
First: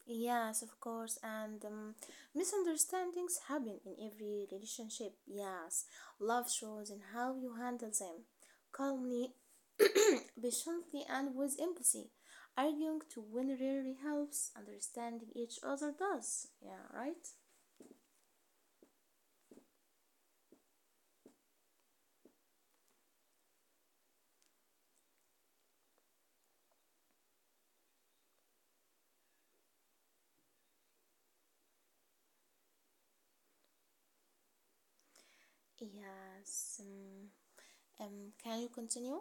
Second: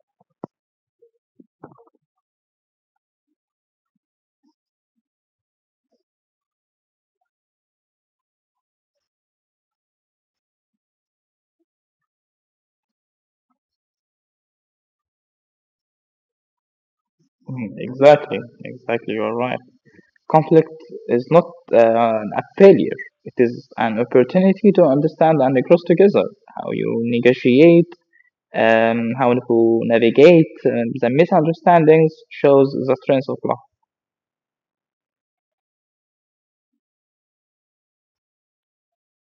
S1: Yes, of course, and misunderstandings happen in every relationship. Yes, love shows in how you handle them calmly, patiently, and with empathy. Arguing to win rarely helps, understanding each other does. Yeah, right?
S2: Mm, exactly, exactly, you are right. Conflict is not a failure, it is an opportunity to understand and grow together. How you negotiate, um, how to navigate the misunderstandings shows the strength of love.
S1: Yes. Um, can you continue?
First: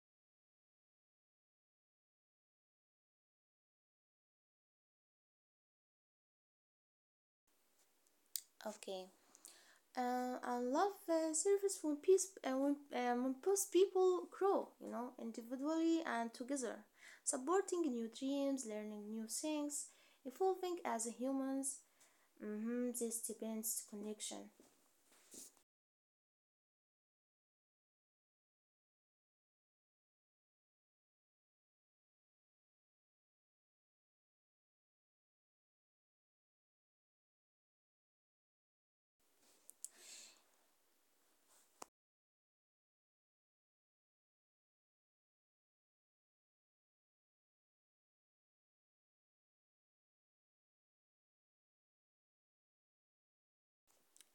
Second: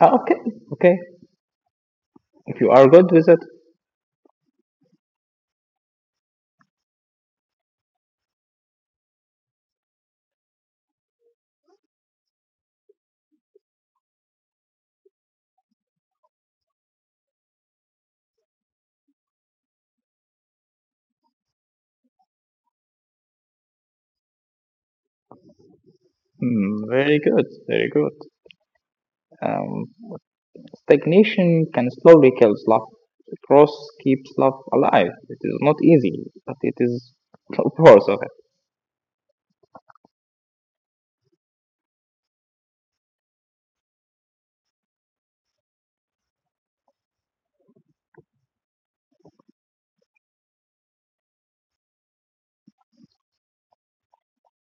S2: Okay, okay. If you are good with it,
S1: Okay. I love service when, peace, when both people grow, you know, individually and together, supporting new dreams, learning new things, evolving as humans. Mm-hmm, this depends connection.
S2: very good, very good. Um, Stagnation can slowly kill love. The cross keeps love alive. It is not easy, but it is worth of it.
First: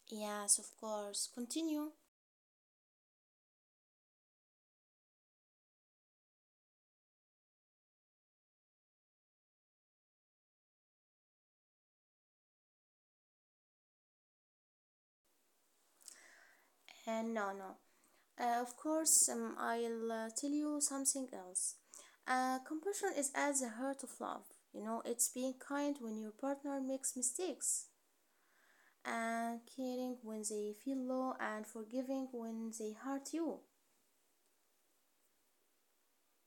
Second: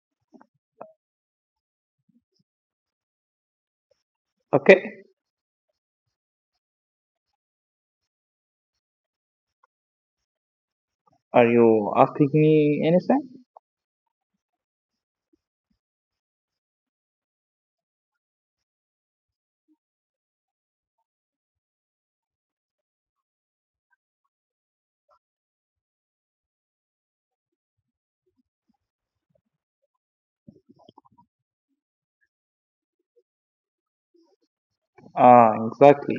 S1: Yes, of course. Continue.
S2: Okay, are you asking me anything?
S1: And no, no. Of course, I'll tell you something else. Compassion is at the heart of love. You know, it's being kind when your partner makes mistakes, and caring when they feel low and forgiving when they hurt you.
S2: Exactly.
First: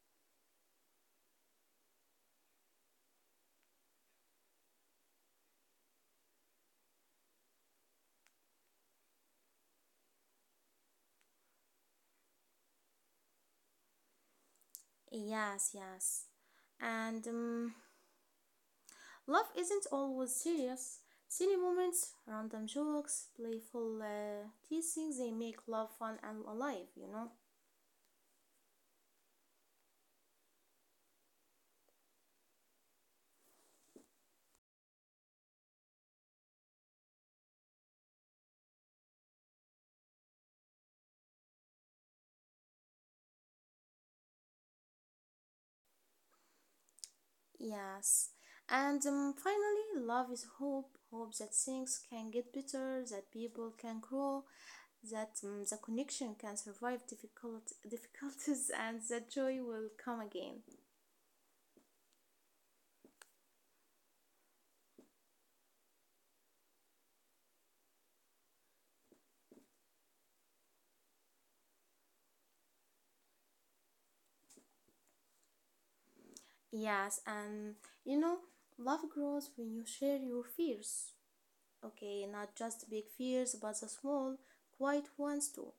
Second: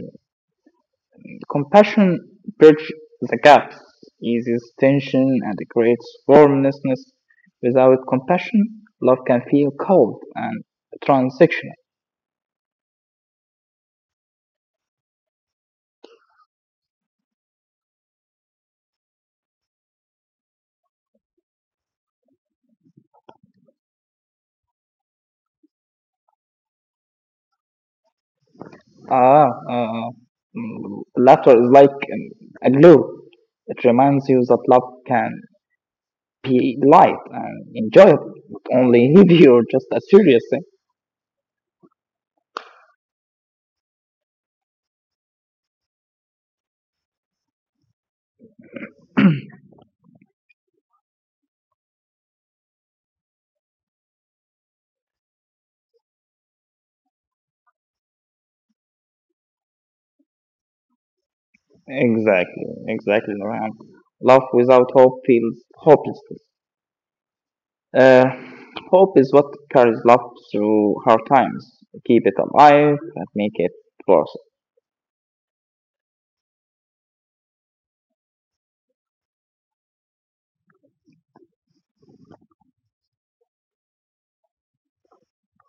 S2: Compassion bridges the gaps, eases tension, and creates warmness. Without compassion, love can feel cold and transactional.
S1: Yes, yes. And love isn't always serious. Silly moments, random jokes, playful teasing, they make love fun and alive, you know?
S2: Ah, uh, Laughter is like a glue. It reminds you that love can be light and enjoyable, not only heavy or just a serious thing.
S1: Yes. And finally, love is hope. Hope that things can get better, that people can grow, that the connection can survive difficult difficulties, and that joy will come again.
S2: Exactly, exactly, Nurhan. Love without hope feels hopeless. Uh, Hope is what carries love through hard times. Keep it alive and make it worth it.
S1: Yes, and you know, love grows when you share your fears. Okay, not just big fears, but the small, quiet ones too.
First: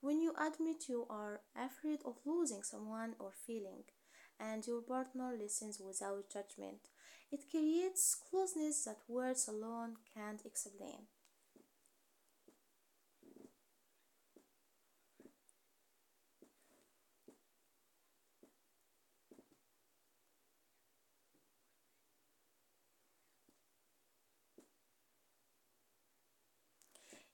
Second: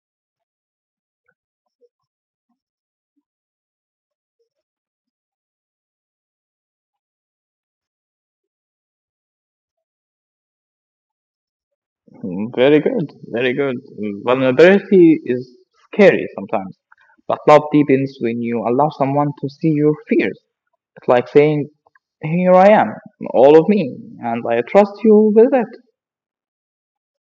S1: When you admit you are afraid of losing someone or feeling, and your partner listens without judgment, it creates closeness that words alone can't explain.
S2: Mm, very good, very good. Vulnerability is scary sometimes, but love deepens when you allow someone to see your fears. It's like saying, "Here I am, all of me, and I trust you with it."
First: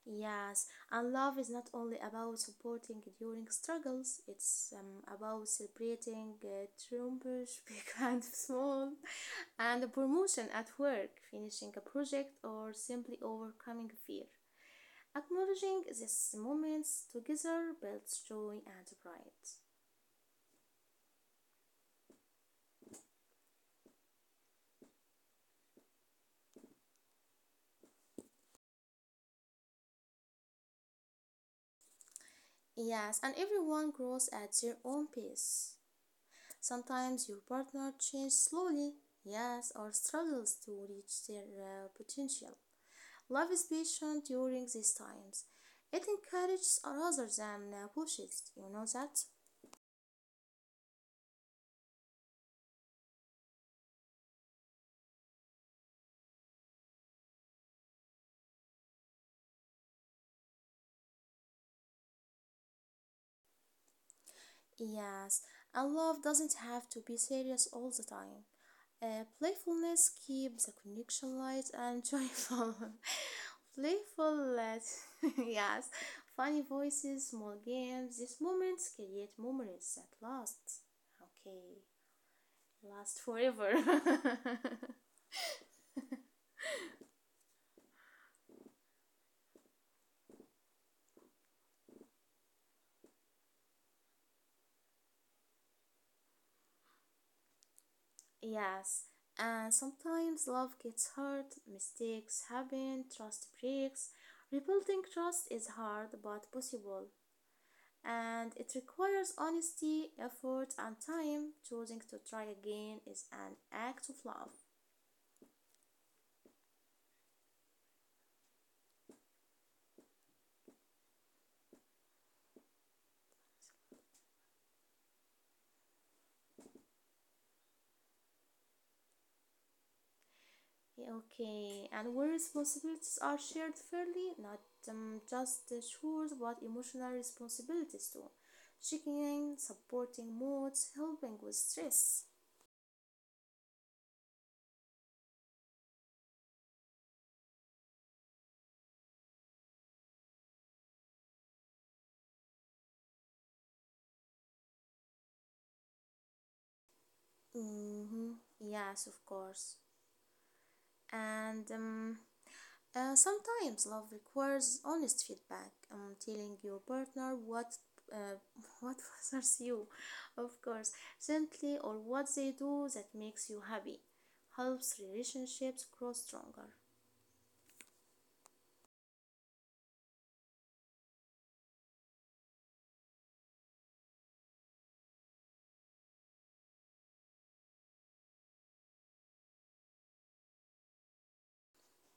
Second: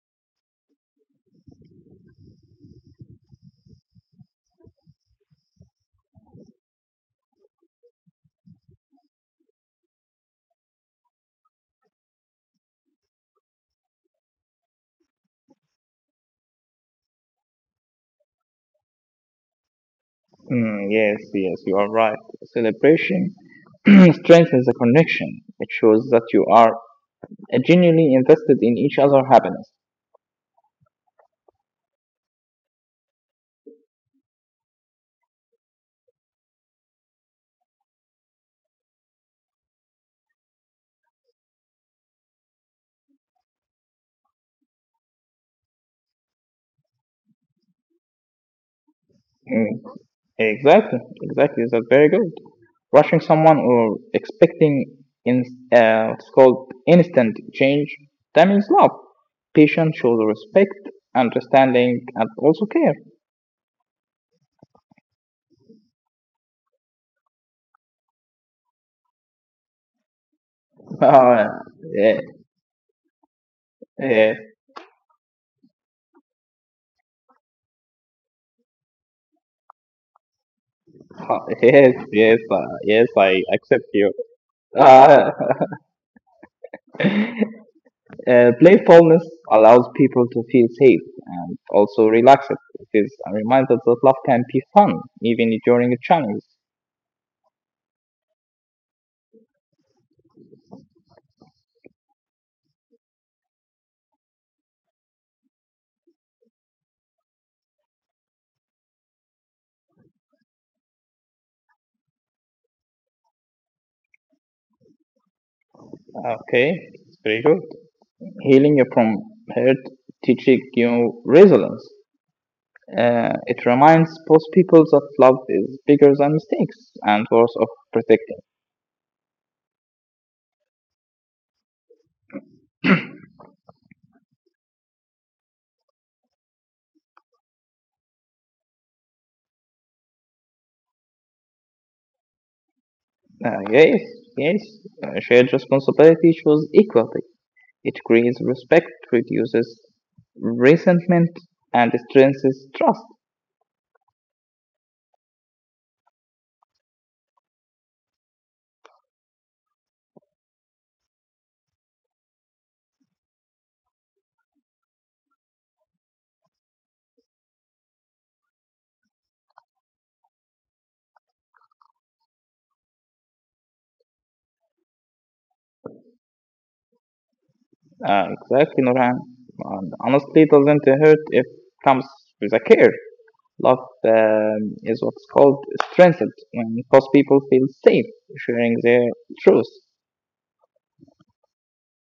S1: Yes, and love is not only about supporting during struggles, it's about celebrating triumphs, big and small, and a promotion at work, finishing a project, or simply overcoming fear. Acknowledging these moments together builds joy and pride.
S2: Mm, yes, yes, you are right. Celebration strengthens the connection. It shows that you are genuinely invested in each other's happiness.
S1: Yes, and everyone grows at their own pace. Sometimes your partner changes slowly, yes, or struggles to reach their potential. Love is patient during these times. It encourages rather than pushes. You know that?
S2: Hmm, exactly, exactly. That's very good. Rushing someone or expecting in, what's called instant change means love. Patience shows respect, understanding, and also care.
S1: Yes. And love doesn't have to be serious all the time. Playfulness keeps the connection
S2: Uh,
S1: light and
S2: yeah,
S1: joyful.
S2: yeah,
S1: Playful, yes. Funny voices, small games. These moments create memories that last. Okay,
S2: yes, yes, yes,
S1: last
S2: I
S1: forever.
S2: accept you. Uh, Playfulness allows people to feel safe and also relaxed. It is a reminder that love can be fun even during a challenge.
S1: Yes, and sometimes love gets hurt, mistakes happen, trust breaks. Rebuilding trust is hard but possible, and it requires honesty, effort, and time. Choosing to try again is an act of love.
S2: Okay, it's very good. Healing from hurt teaches you resilience. It reminds both people that love is bigger than mistakes and worth of protecting.
S1: Okay, and where responsibilities are shared fairly, not just the chores but emotional responsibilities too. Checking in, supporting moods, helping with stress.
S2: Yes, yes, shared responsibility shows equality. It creates respect, reduces resentment, and strengthens trust.
S1: Mm-hmm. Yes, of course. And sometimes love requires honest feedback. Telling your partner what uh, what bothers you, of course, gently, or what they do that makes you happy, helps relationships grow stronger.
S2: Exactly, Nurhan. And honestly, doesn't hurt if comes with a care. Love is what's called strengthened when both people feel safe sharing their truth.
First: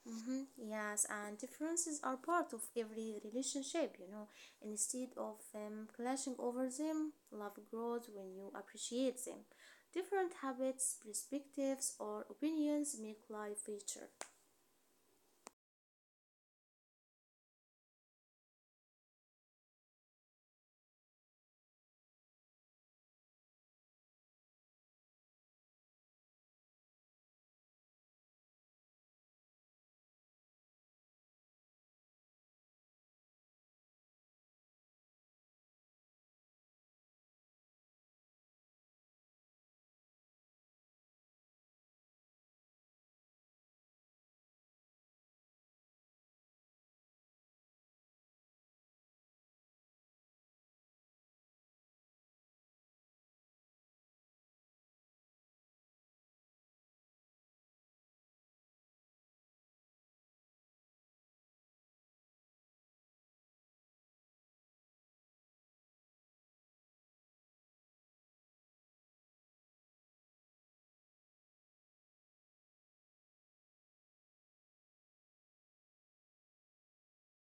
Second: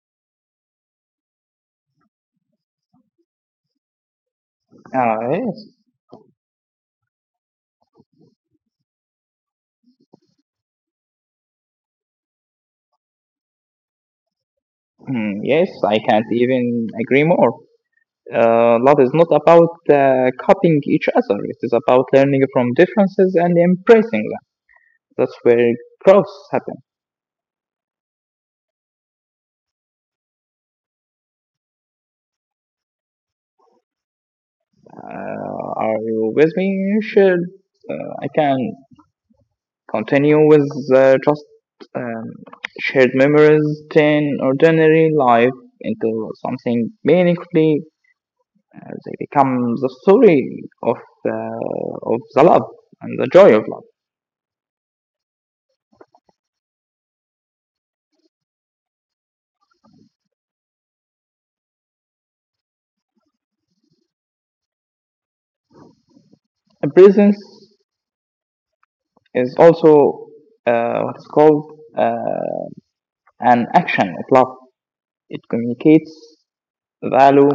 S1: Yes, and differences are part of every relationship, you know. Instead of
S2: Yes,
S1: clashing over them, love grows when you appreciate them. Different habits, perspectives, or opinions make life richer.
S2: hmm, yes, I can't even agree more. Love is not about copying each other. It is about learning from differences and embracing them. That's where growth happens. Are you with me, Shir? I can continue with just um, shared memories turn ordinary life into something meaningfully. They become the story of the love and the joy of love. And presence is also what's called an action of love. It communicates value,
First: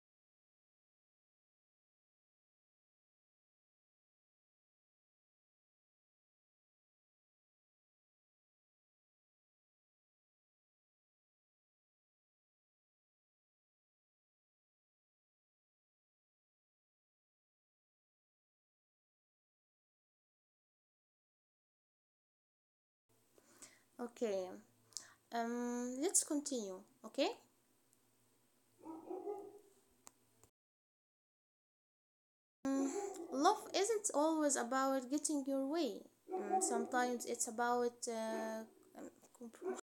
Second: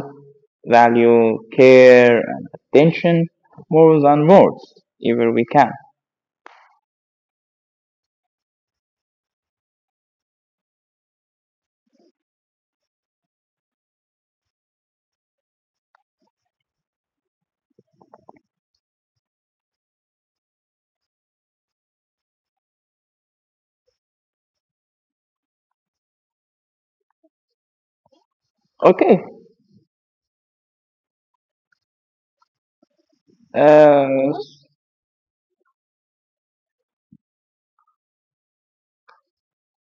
S2: value, care, and attention more than words, if we can.
S1: Okay, let's continue. Okay.
S2: Okay,
S1: Mm, love isn't
S2: uh,
S1: always about getting your way. Mm, sometimes it's about um, comprom-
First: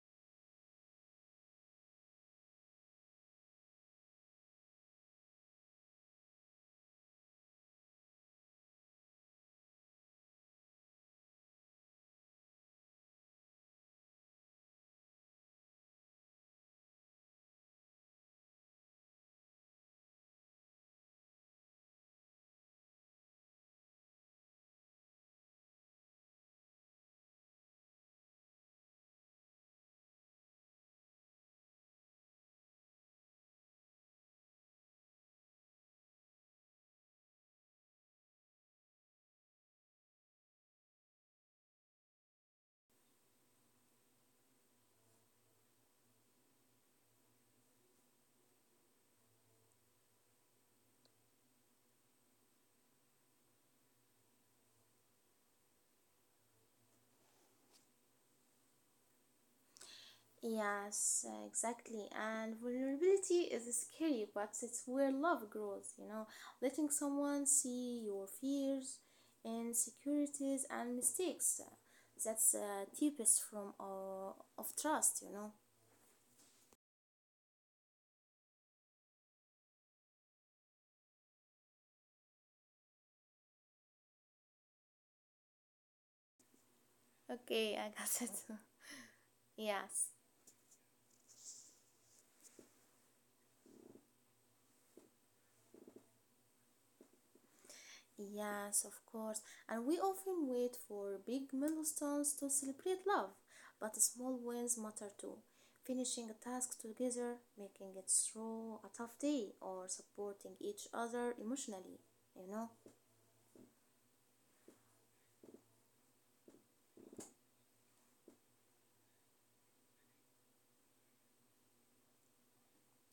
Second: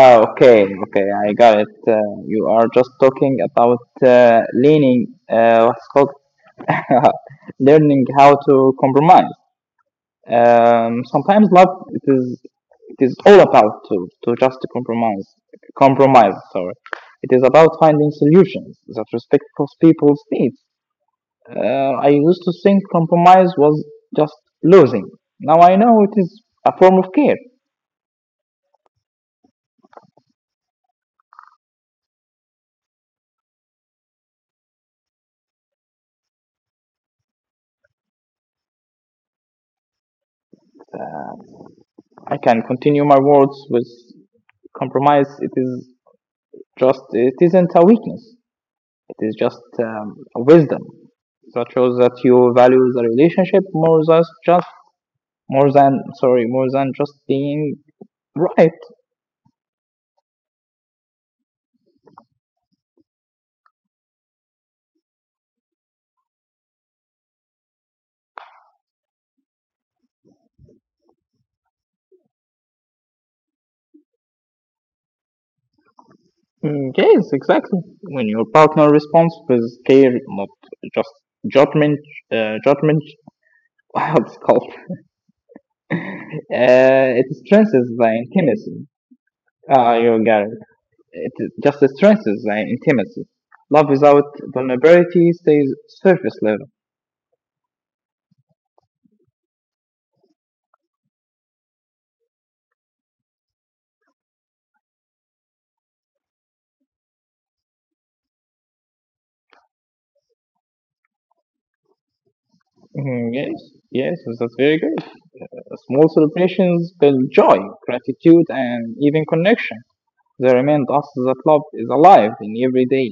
S2: Okay, okay, I got it. You are just talking about leaning, what's called learning how to compromise. Sometimes love it is all about to just to compromise, compromise. Sorry, it is about finding solutions that respect both people's needs. I used to think compromise was just losing. Now I know it is a form of care. Uh, I can continue my words with compromise. It is just It isn't a weakness, it is just a wisdom that shows that you value the relationship more than more than just being right.
S1: yes, exactly. And vulnerability is scary, but it's where love grows. You know, letting someone see your fears, insecurities, and mistakes. That's deepest from of trust. You know.
S2: Mm, yes, exactly, when your partner responds with care, not just judgment judgment. Wow, it's called, it
S1: Okay, I
S2: strengthens the
S1: got it.
S2: intimacy.
S1: Yes.
S2: You got it. It just strengthens the intimacy. Love without vulnerability stays surface level.
S1: Yes, of course. And we often wait for big milestones to celebrate love, but small wins matter too. Finishing a task together, making it through a tough day, or supporting each other emotionally, you know?
S2: Mhm, yes, yes, that's very good. Small celebrations build joy, gratitude, and even connection. They remind us that love is alive in every day.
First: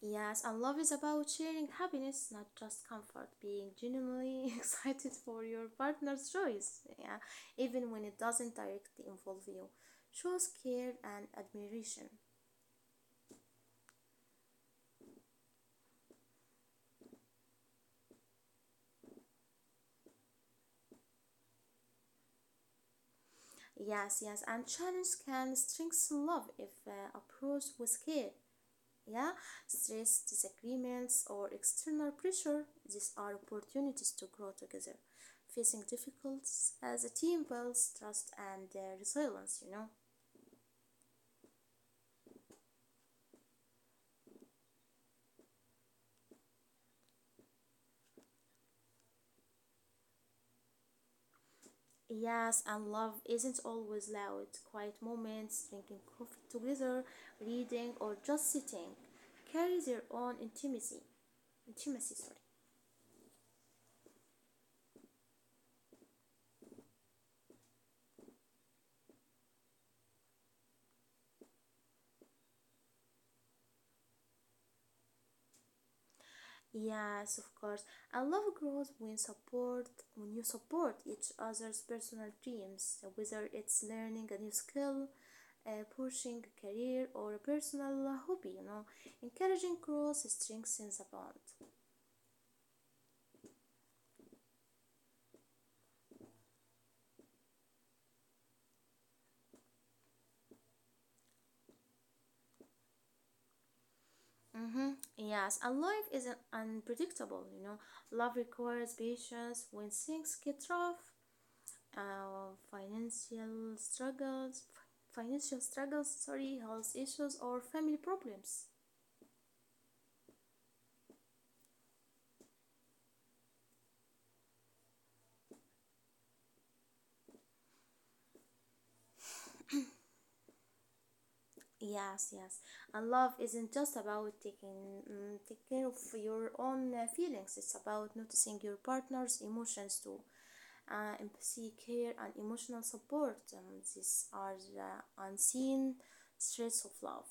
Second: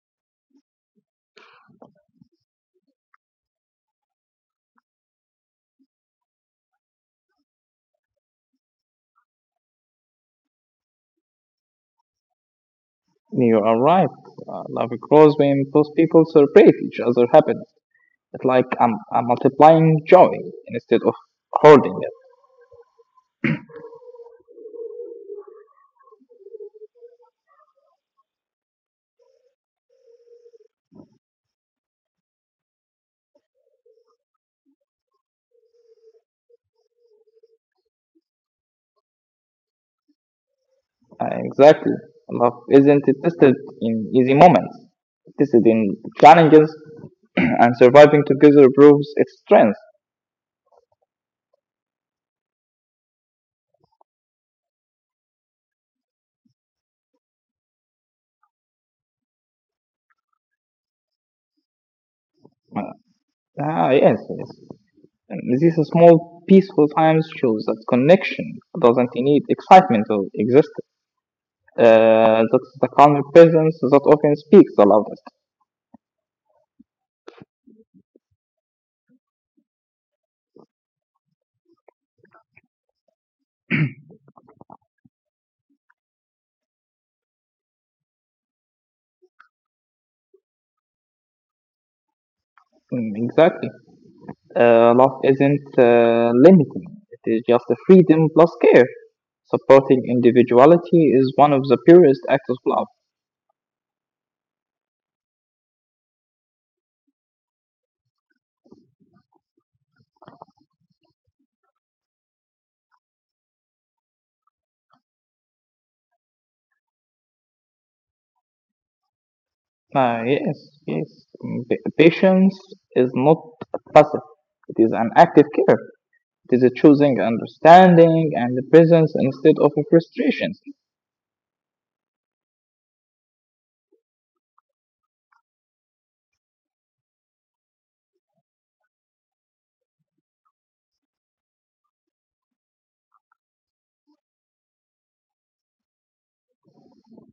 S1: Yes, and love is about sharing happiness, not just comfort, being genuinely excited for your partner's joys, yeah, even when it doesn't directly involve you. Shows care and admiration.
S2: You are right. Love grows when both people celebrate each other's happiness. It's like I'm multiplying joy instead of hoarding it.
S1: Yes, yes, and challenge can strengthen love if approached with care. Yeah, stress, disagreements, or external pressure, these are opportunities to grow together. Facing difficulties as a team builds trust and resilience, you know.
S2: Exactly. Love isn't tested in easy moments. This is in challenges, and surviving together proves its strength.
S1: Yes, and love isn't always loud. Quiet moments, drinking coffee together, reading, or just sitting carry their own intimacy. Intimacy, sorry.
S2: Uh, yes, yes. And these small, peaceful times shows that connection doesn't need excitement to exist. That's the calm presence that often speaks the loudest.
S1: Yes, of course. And love grows when support when you support each other's personal dreams, whether it's learning a new skill, pushing a career, or a personal hobby. You know, encouraging growth strengthens a bond.
S2: Mm, exactly. Love isn't limiting. It is just a freedom plus care. Supporting individuality is one of the purest acts of love.
S1: Mm-hmm. Yes, and life is unpredictable. You know, love requires patience when things get rough. Financial struggles, financial struggles, sorry, health issues, or family problems.
S2: Yes, yes. Patience is not passive. It is an active care. It is a choosing understanding and the presence instead of a frustration.
S1: Yes, yes. And love isn't just about taking mm, take care of your own feelings. It's about noticing your partner's emotions too. Empathy, care, and emotional support. These are the unseen threads of love.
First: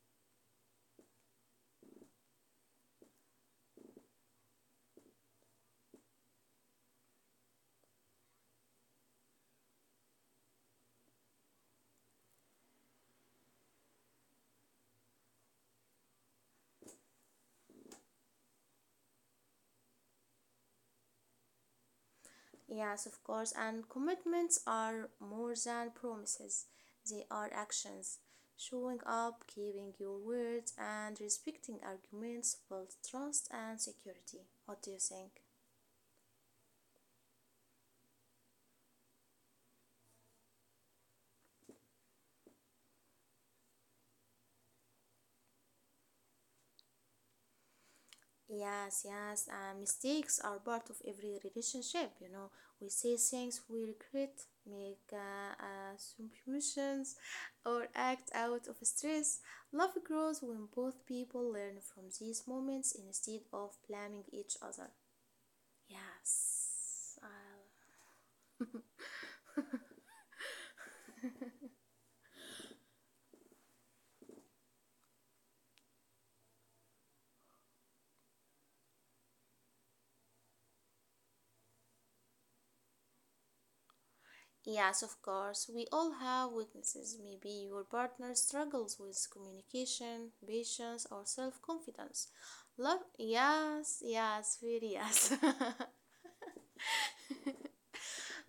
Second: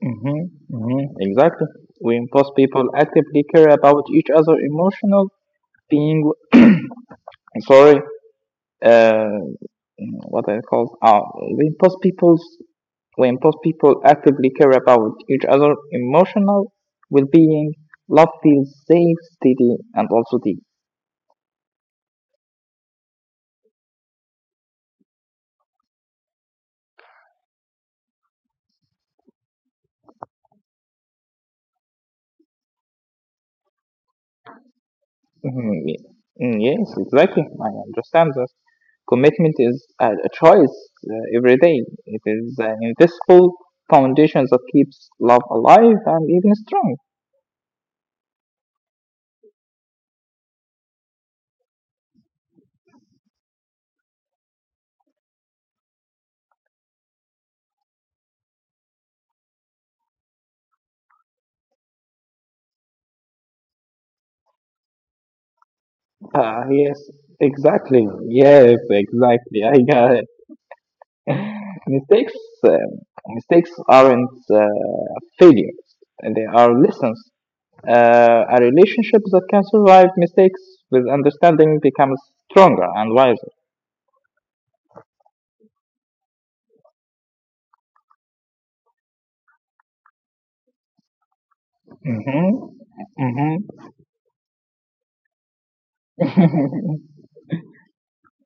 S2: Hmm, hmm, exactly. We impose people actively care about each other emotional being. Sorry, uh, what I called. We impose people's. We impose people actively care about each other emotional well-being. Love feels safe, steady, and also deep.
S1: Yes, of course. And commitments are more than promises. They are actions. Showing up, keeping your word, and respecting arguments build trust and security. What do you think?
S2: Mhm, yes, exactly. I understand that. Commitment is a choice every day. It is an invisible foundation that keeps love alive and even strong.
S1: Yes, yes, and mistakes are part of every relationship. You know, we say things we regret, make assumptions, or act out of stress. Love grows when both people learn from these moments instead of blaming each other.
S2: Yes,
S1: Yes, I.
S2: exactly. Yes, exactly. I got it. Mistakes, um Mistakes aren't failures. They are lessons. A relationship that can survive mistakes with understanding becomes stronger and wiser.
S1: Yes, of course. We all have weaknesses. Maybe your partner struggles with communication, patience, or self confidence.
S2: Mm-hmm.
S1: Love,
S2: Mm-hmm.
S1: yes, yes, very yes.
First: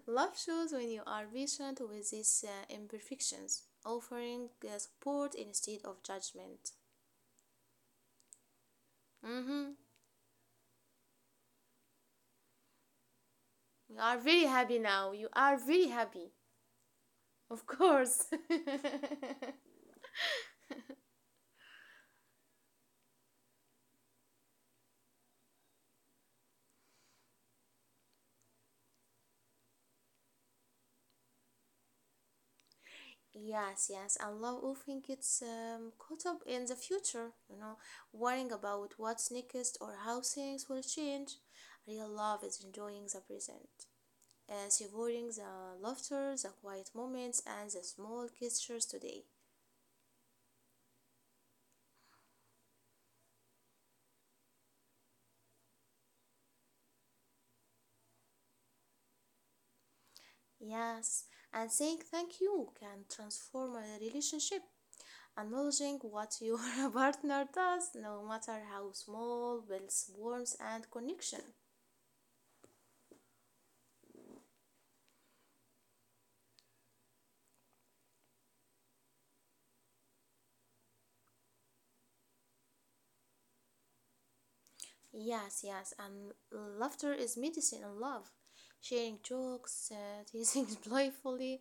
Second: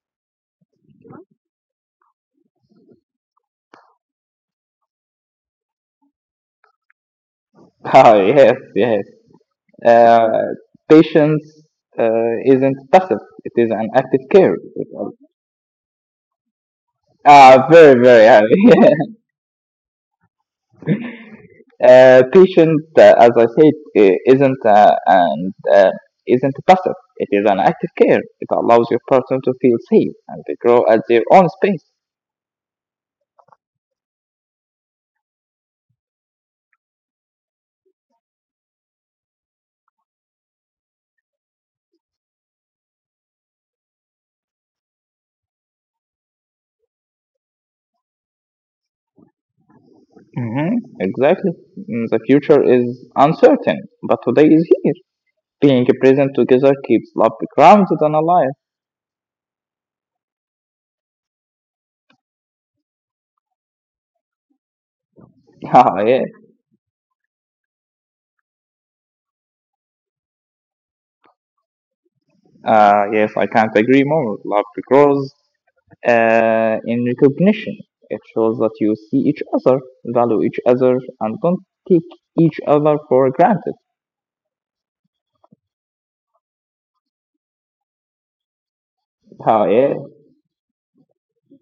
S1: Love shows when you are patient with these imperfections, offering support instead of judgment.
S2: Oh, yes, yes.
S1: Mm-hmm.
S2: Uh, Patience isn't passive; it is an
S1: You are
S2: active
S1: very
S2: care.
S1: happy now. You are very happy, of
S2: Very, very
S1: course.
S2: happy. Patient, as I said, isn't, and, uh, isn't passive. It is an active care. It allows your person to feel safe and to grow at their own space.
S1: Yes, yes. And love often gets caught up in the future, you know, worrying about what's next or how things will change. Real love is enjoying the present, savoring the laughter, the quiet moments, and the small gestures today.
S2: Hmm, exactly. The future is uncertain, but today is here. Being present together keeps love grounded and alive.
S1: Yes, and saying thank you can transform a relationship. Acknowledging
S2: Yeah.
S1: what your partner does, no matter how small, builds warmth and connection.
S2: Yes, I can't agree more. Love grows in recognition. It shows that you see each other, value each other, and don't take each other for granted.
S1: Yes, yes, and laughter is medicine and love. Sharing jokes,
S2: Yeah,
S1: teasing playfully,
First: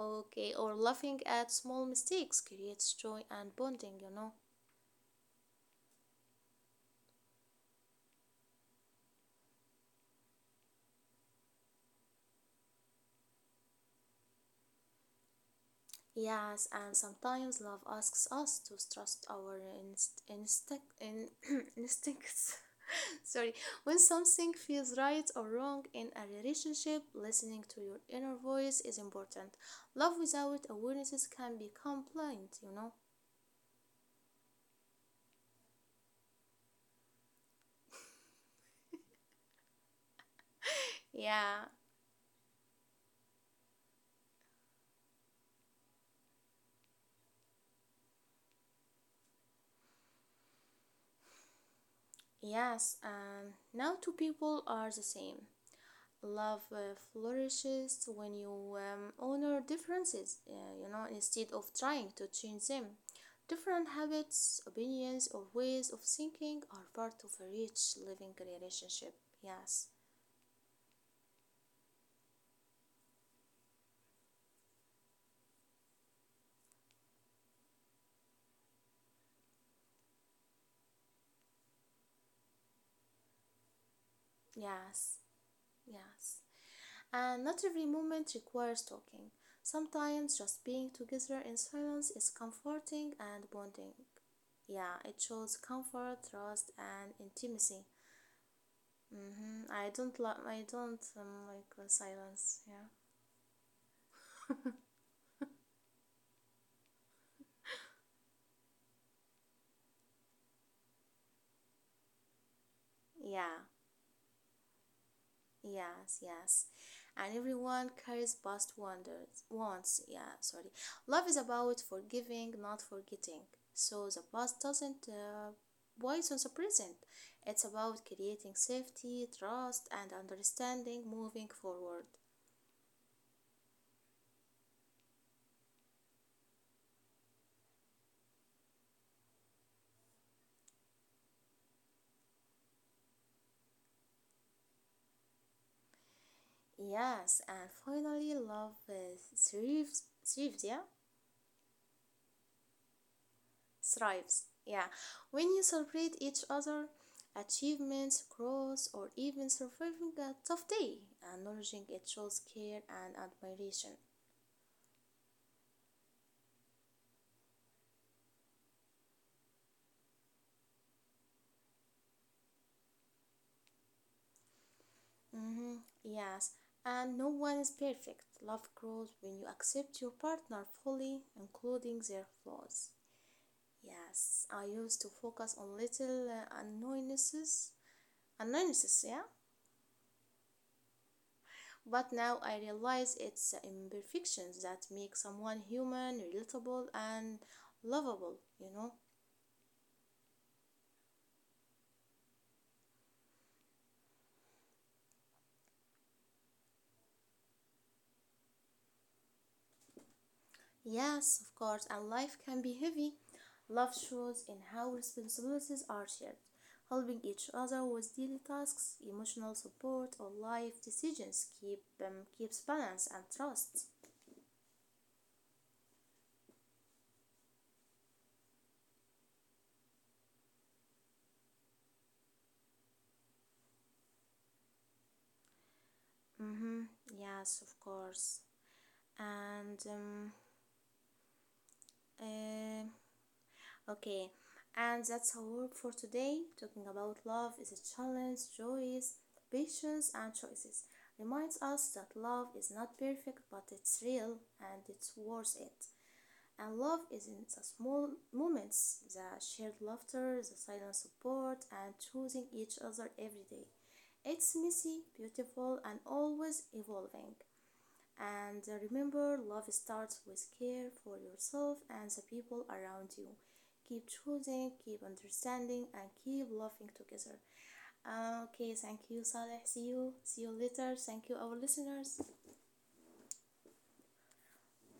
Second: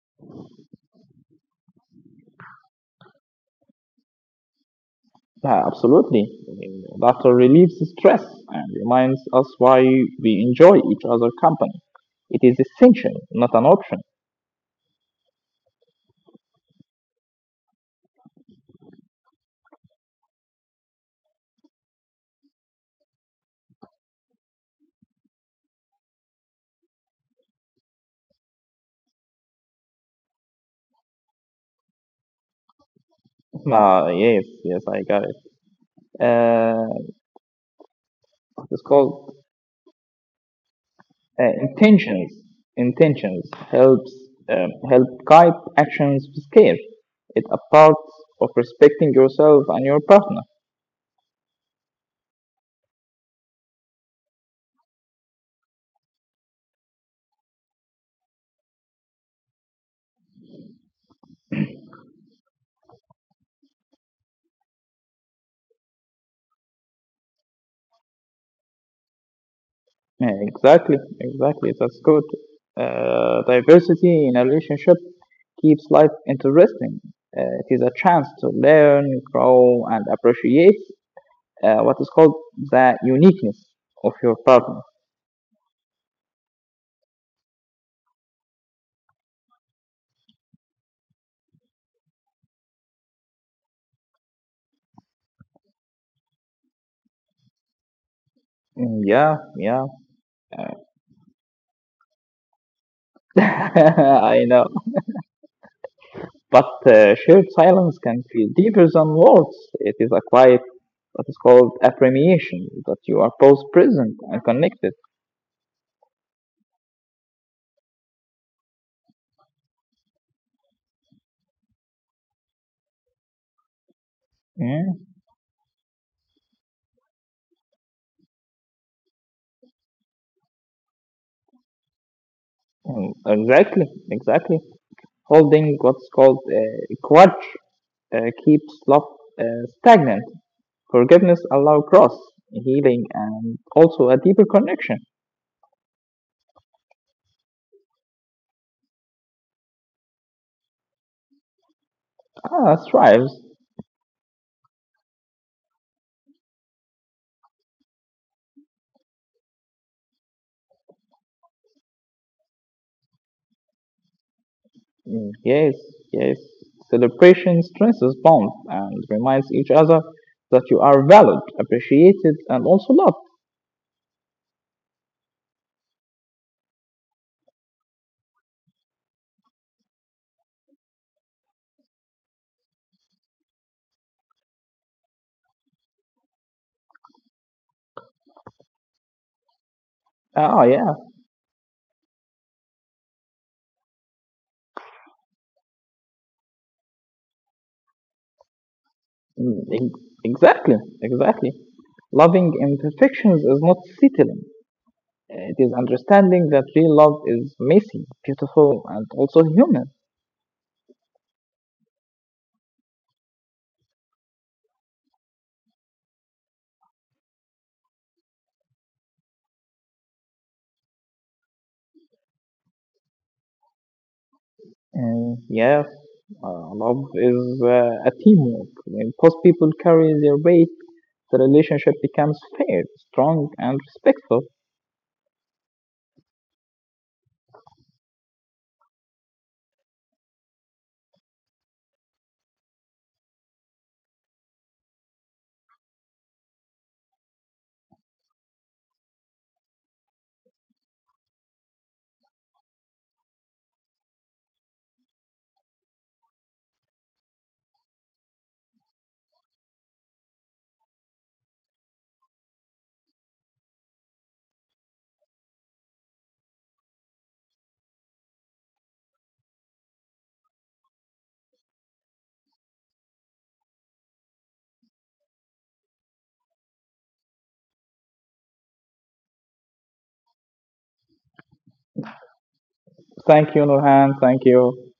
S1: okay, or laughing at small mistakes creates joy and bonding, you know.
S2: yeah, absolutely. I mean, laughter relieves stress and reminds us why we enjoy each other's company. It is essential, not an option.
S1: Yes, and sometimes love asks us to trust our instinct instincts. Sorry, when something feels right or wrong in a relationship, listening to your inner voice is important. Love without awareness can become blind, you know.
S2: Yes, yes, I got it. Uh, it's called, Uh,
S1: Yeah.
S2: intentions intentions helps, help guide actions with care. It a part of respecting yourself and your partner.
S1: Yes, and now two people are the same. Love flourishes when you honor differences, you know, instead of trying to change them. Different habits, opinions, or ways of thinking are part of a rich living relationship. Yes,
S2: Yeah, exactly, exactly. That's good. Diversity in a relationship keeps life interesting. It is a chance to learn, grow, and appreciate what is called the uniqueness of your partner.
S1: yes, yes. And not every moment requires talking. Sometimes just being together in silence is comforting and bonding. Yeah, it shows comfort, trust, and intimacy.
S2: Mm, yeah,
S1: Mm-hmm.
S2: yeah.
S1: I don't love. I don't like the silence. Yeah.
S2: I know. But shared silence can feel deeper than words. It is a quiet, what is called appreciation, that you are
S1: Yeah.
S2: both present and connected.
S1: Yes. Yes. And everyone carries past wonders. Wants. Yeah. Sorry. Love is about forgiving, not forgetting. So the past
S2: Yeah,
S1: doesn't poison the present. It's about creating safety, trust, and understanding moving forward.
S2: mm, exactly, exactly. Holding what's called grudge keeps love uh, stagnant. Forgiveness allows growth, healing, and also a deeper connection.
S1: Yes. And finally, love is thrives. Thrives. Yeah.
S2: Thrives.
S1: Thrives. Yeah, when you celebrate each other achievements, growth, or even surviving a tough day, acknowledging it shows care and admiration.
S2: Mm, yes, yes. Celebration stresses bonds and reminds each other that you are valued, appreciated, and also loved.
S1: hmm Yes, and no one is perfect. Love grows when you accept your partner fully, including their flaws. Yes, I used to focus on little annoyances, annoyances, yeah.
S2: Yeah.
S1: But now I realize it's imperfections that make someone human, relatable, and lovable, you know?
S2: Mm, exactly, exactly. Loving imperfections is not settling. It is understanding that real love is messy, beautiful, and also human.
S1: Yes, of course, and life can be heavy. Love shows in how responsibilities are shared, helping each other with daily tasks, emotional support, or life decisions keep keeps balance and trust.
S2: And yes, love is a teamwork. When both people carry their weight, the relationship becomes fair, strong, and respectful.
S1: Mm-hmm. Yes, of course. And um, eh, Okay, and that's our work for today. Talking about love is a challenge, joys, patience, and choices. Reminds us that love is not perfect, but it's real and it's worth it. And love is in the small moments, the shared laughter, the silent support, and choosing each other every day. It's messy, beautiful, and always evolving. And remember, love starts with care for yourself and the people around you. Keep choosing, keep understanding, and keep loving together. Okay, thank you, Saleh. See you. See you later. Thank you, our listeners.
S2: Thank you, Nurhan. Thank you.